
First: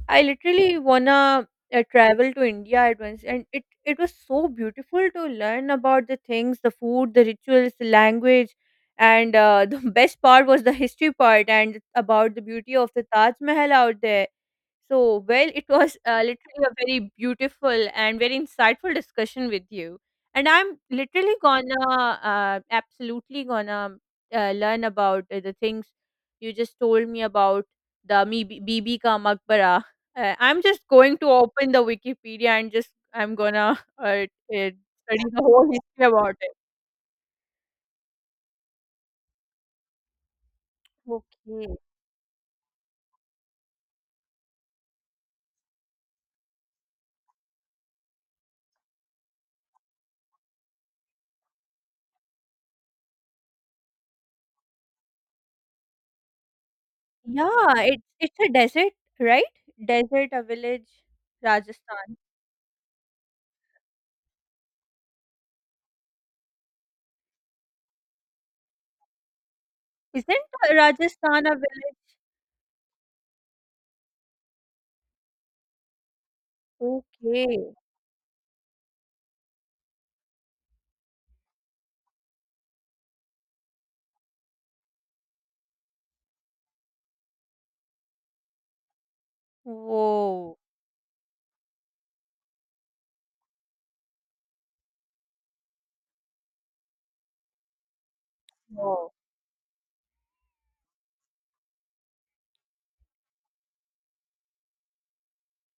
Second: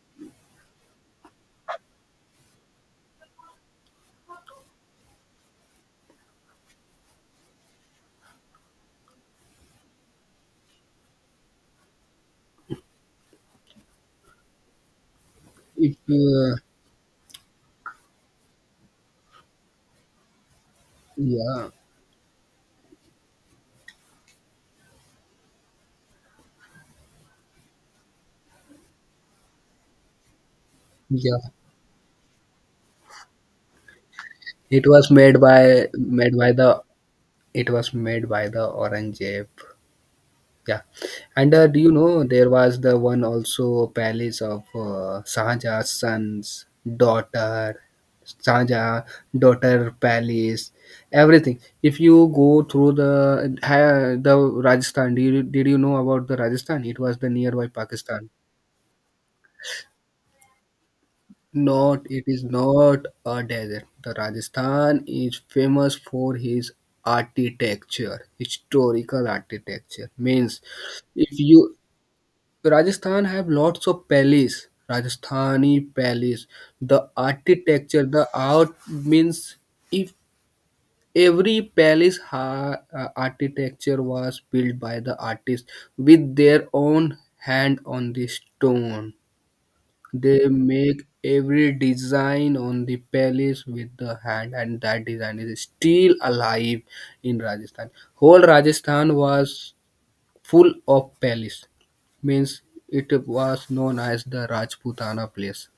Speaker 1: I literally wanna travel to India at once, and it was so beautiful to learn about the things, the food, the rituals, the language, and the best part was the history part and about the beauty of the Taj Mahal out there so, well, it was
Speaker 2: It
Speaker 1: literally a very beautiful and very insightful discussion with you. And I'm literally
Speaker 2: yeah,
Speaker 1: gonna, absolutely gonna learn about the things you just told me about the Bibi Ka Makbara. I'm just going to
Speaker 2: yeah.
Speaker 1: open the Wikipedia and just I'm gonna study
Speaker 2: It was made
Speaker 1: the whole
Speaker 2: by
Speaker 1: history about it.
Speaker 2: the, it was made by the orange ape. Yeah, and
Speaker 1: Okay.
Speaker 2: do you know there was the one also palace of Shah sons, daughter, Shah daughter palace, everything. If you go through the ha, the Rajasthan, did you know about the Rajasthan? It was the
Speaker 1: Yeah,
Speaker 2: nearby Pakistan.
Speaker 1: it's a desert, right? Desert, a village,
Speaker 2: Not,
Speaker 1: Rajasthan.
Speaker 2: it is not a desert. The Rajasthan is famous for his architecture, historical architecture.
Speaker 1: Isn't
Speaker 2: Means if
Speaker 1: Rajasthan a
Speaker 2: you,
Speaker 1: village?
Speaker 2: Rajasthan have lots of palace, Rajasthani palace. The
Speaker 1: Okay.
Speaker 2: architecture, the art means if every architecture was built by the artist with their own hand on the stone. They
Speaker 1: Woah!
Speaker 2: make every design on the palace with the hand, and that design is still alive in Rajasthan. Whole
Speaker 1: Wow.
Speaker 2: Rajasthan was full of palace, means it was known as the Rajputana place,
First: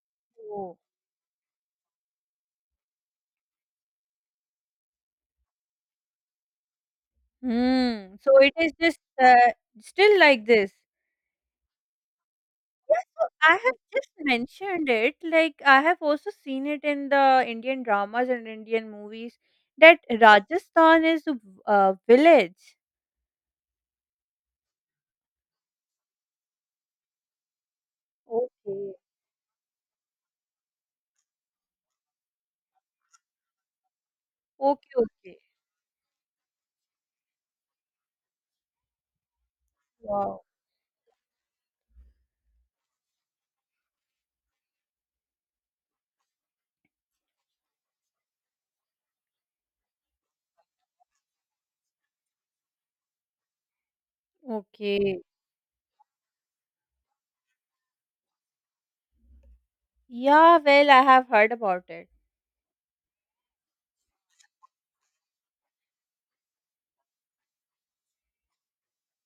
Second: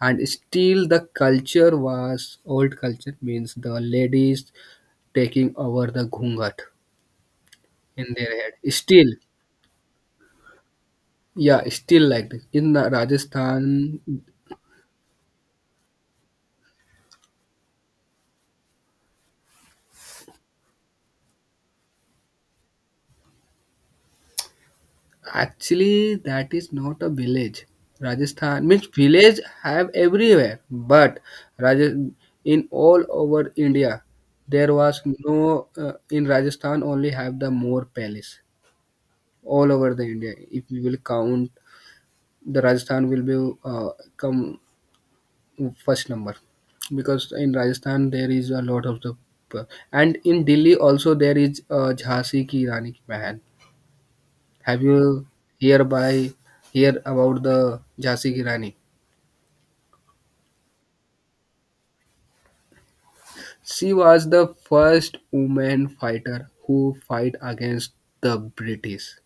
Speaker 2: and
Speaker 1: Oh.
Speaker 2: still the culture was old culture, means the ladies taking over the ghungat in
Speaker 1: Hmm.
Speaker 2: their
Speaker 1: So it
Speaker 2: head
Speaker 1: is just
Speaker 2: still.
Speaker 1: still like this.
Speaker 2: Yeah, still like this in the
Speaker 1: Yes, so I have
Speaker 2: Rajasthan.
Speaker 1: just mentioned it. Like I have also seen it in the Indian dramas and Indian movies that Rajasthan is a village.
Speaker 2: Actually, that is not a village. Rajasthan means
Speaker 1: Okay.
Speaker 2: village have everywhere, but Raj- in all over India, there
Speaker 1: Okay,
Speaker 2: was
Speaker 1: okay.
Speaker 2: no in Rajasthan only have the more palace all over the India.
Speaker 1: Wow.
Speaker 2: If we will count, the Rajasthan will be come first number, because in Rajasthan there is a lot of the uh, and in Delhi also there is Jhansi ki Rani ki Mahal. Have
Speaker 1: Okay.
Speaker 2: you hereby hear about the Jhansi Ki Rani?
Speaker 1: Yeah, well, I have heard about it.
Speaker 2: She was the first woman fighter who fight against the British,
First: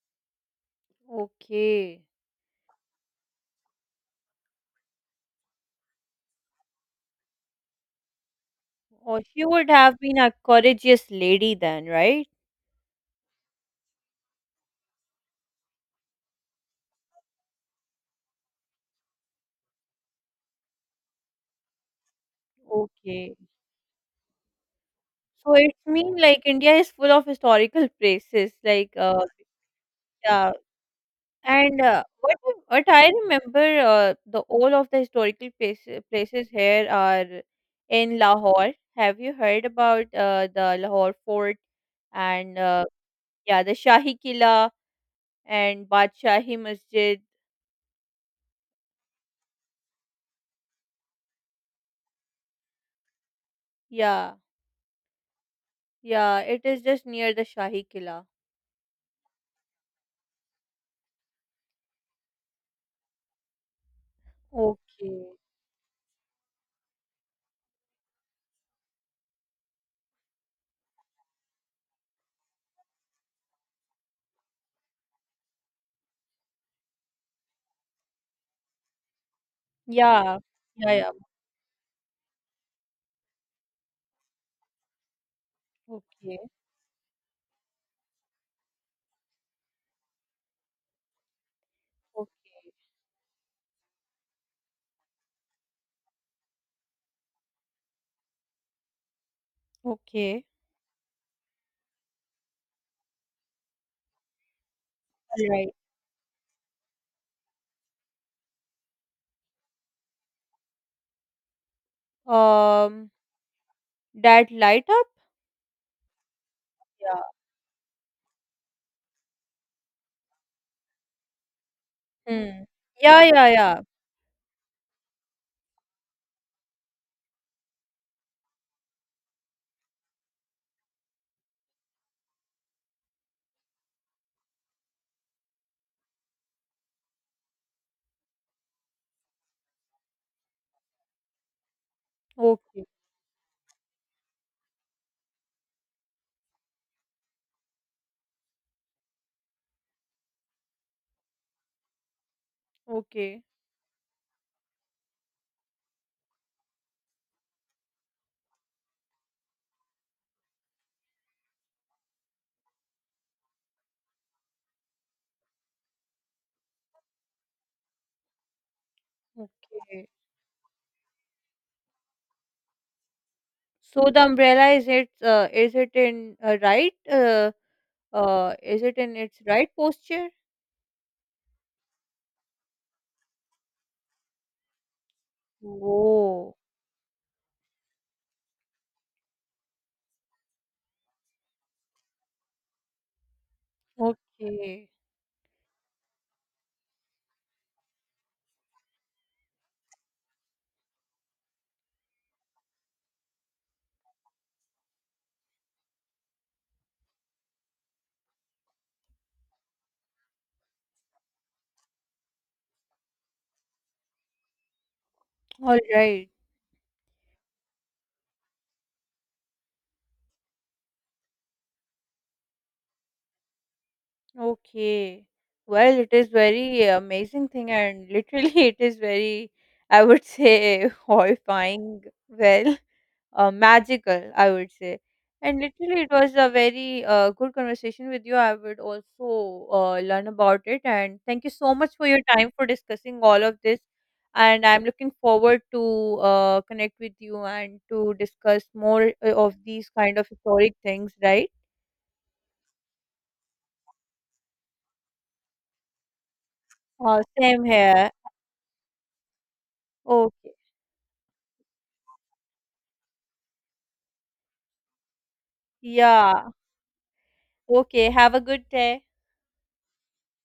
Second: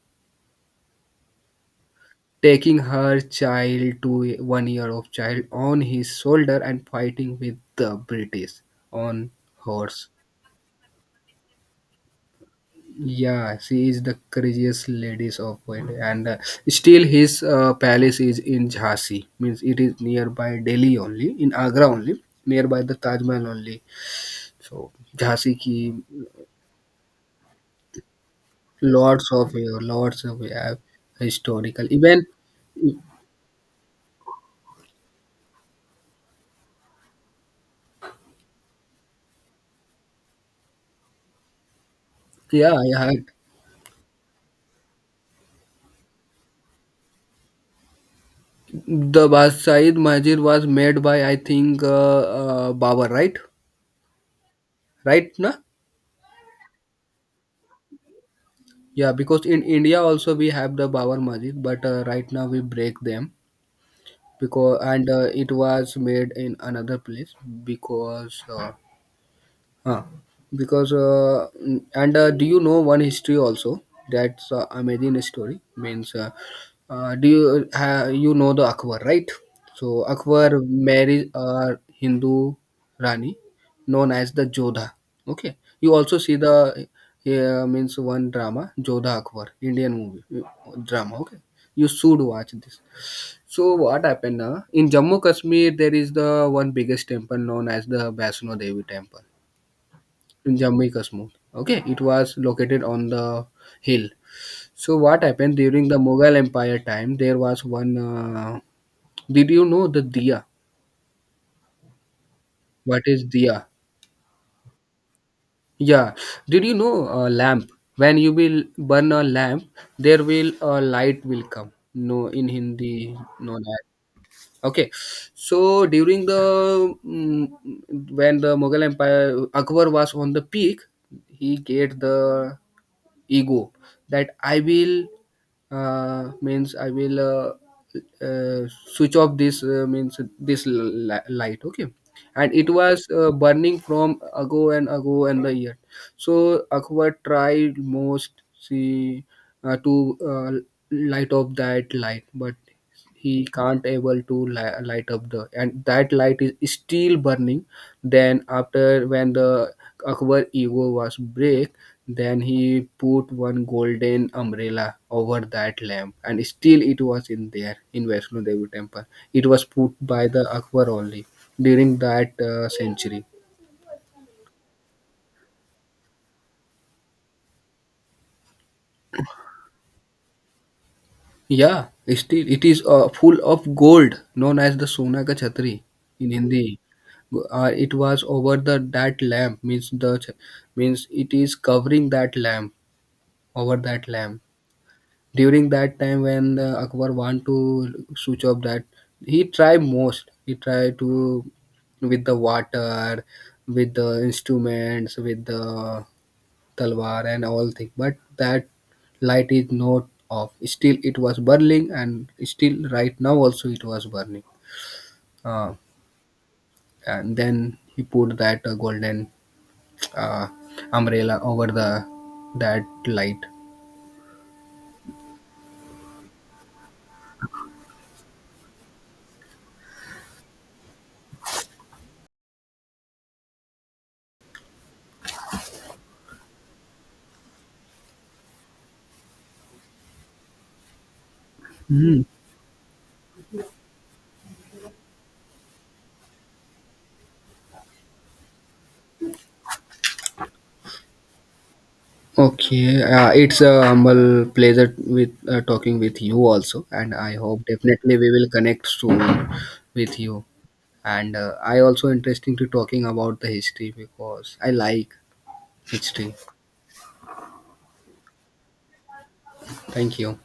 Speaker 1: Okay.
Speaker 2: taking her child to 1 year of child on his shoulder and fighting with the British
Speaker 1: Oh,
Speaker 2: on
Speaker 1: she would have
Speaker 2: horse.
Speaker 1: been a courageous lady then, right?
Speaker 2: Yeah, she is the craziest ladies of India, and still his palace is in Jhansi. Means it is nearby Delhi only, in Agra only, nearby the Taj
Speaker 1: Okay.
Speaker 2: Mahal only. So Jhansi
Speaker 1: So
Speaker 2: ki,
Speaker 1: it's mean like India is full of historical places, like
Speaker 2: lots of
Speaker 1: yeah. And
Speaker 2: historical even,
Speaker 1: what I remember, the all of the historical places here are in Lahore. Have you heard about the Lahore Fort and
Speaker 2: yeah,
Speaker 1: yeah, the Shahi Killa and Badshahi Masjid?
Speaker 2: the Basai Masjid was made by, I think, Babur, right,
Speaker 1: Yeah,
Speaker 2: right na?
Speaker 1: yeah, it is just near the Shahi Killa.
Speaker 2: Yeah, because in India also we have the Babur Masjid, but right now we break them, because and
Speaker 1: Okay.
Speaker 2: it was made in another place, because Ah, because mm, and do you know one history also? That's amazing story. Means, do you you know the Akbar, right? So
Speaker 1: Yeah,
Speaker 2: Akbar
Speaker 1: yeah, yeah.
Speaker 2: married a Hindu Rani, known as the Jodha. Okay, you also
Speaker 1: Okay,
Speaker 2: see the means one drama Jodha Akbar, Indian movie drama. Okay, you should watch
Speaker 1: okay,
Speaker 2: this. So what happened now? In Jammu Kashmir, there is the one biggest temple known as the Vaishno Devi temple,
Speaker 1: okay.
Speaker 2: Jammu smooth. Okay, it was located on the hill. So what
Speaker 1: All
Speaker 2: happened
Speaker 1: right.
Speaker 2: during the Mughal Empire time? There was one. Did you know the diya? What
Speaker 1: Um.
Speaker 2: is diya?
Speaker 1: That light up?
Speaker 2: Yeah. Did you know
Speaker 1: Yeah.
Speaker 2: a lamp? When you will burn a lamp, there will a light will come. No, in
Speaker 1: Hmm.
Speaker 2: Hindi,
Speaker 1: Yeah, yeah,
Speaker 2: no
Speaker 1: yeah.
Speaker 2: that. Okay, so during the mm, when the Mughal Empire Akbar was on the peak, he get the ego that I will means I will switch off this means this light. Okay, and it
Speaker 1: Okay,
Speaker 2: was burning from ago and ago and the year. So Akbar tried most, see, to light up that light, but he
Speaker 1: okay,
Speaker 2: can't able to light up the, and that light is still burning. Then after, when the Akbar ego was break, then he put one golden umbrella over that lamp, and still it was in there in Vaishno Devi temple. It was put
Speaker 1: okay.
Speaker 2: by the Akbar only during that century.
Speaker 1: So the umbrella is it in right is it in its right posture?
Speaker 2: Yeah, still it is full of gold, known as the Sona ka Chhatri in
Speaker 1: Oh,
Speaker 2: Hindi. It was over the that lamp, means the means it is covering that lamp, over that lamp.
Speaker 1: okay.
Speaker 2: During that time when Akbar want to switch off that, he tried most. He tried to with the water, with the instruments, with the Talwar and all things. But that light is not off. Still, it was burning, and still, right now also it was burning. Uh,
Speaker 1: All right.
Speaker 2: and then he put that golden uh, umbrella over the that light.
Speaker 1: Okay. Well, it is very amazing thing and literally it is very, I would say, horrifying. Well, magical, I would say. And literally it was a very good conversation with you. I would also learn about it. And thank you so much for your
Speaker 2: Hmm.
Speaker 1: time for discussing all of this. And I'm looking forward to connect with you and to discuss more of these kind of historic things, right?
Speaker 2: Okay, it's a humble pleasure with talking with you also, and I
Speaker 1: Same
Speaker 2: hope
Speaker 1: here.
Speaker 2: definitely we will connect soon with you.
Speaker 1: Okay.
Speaker 2: And I also interesting to talking about the history because I like history.
Speaker 1: Yeah. Okay. Have a good day.
Speaker 2: Thank you.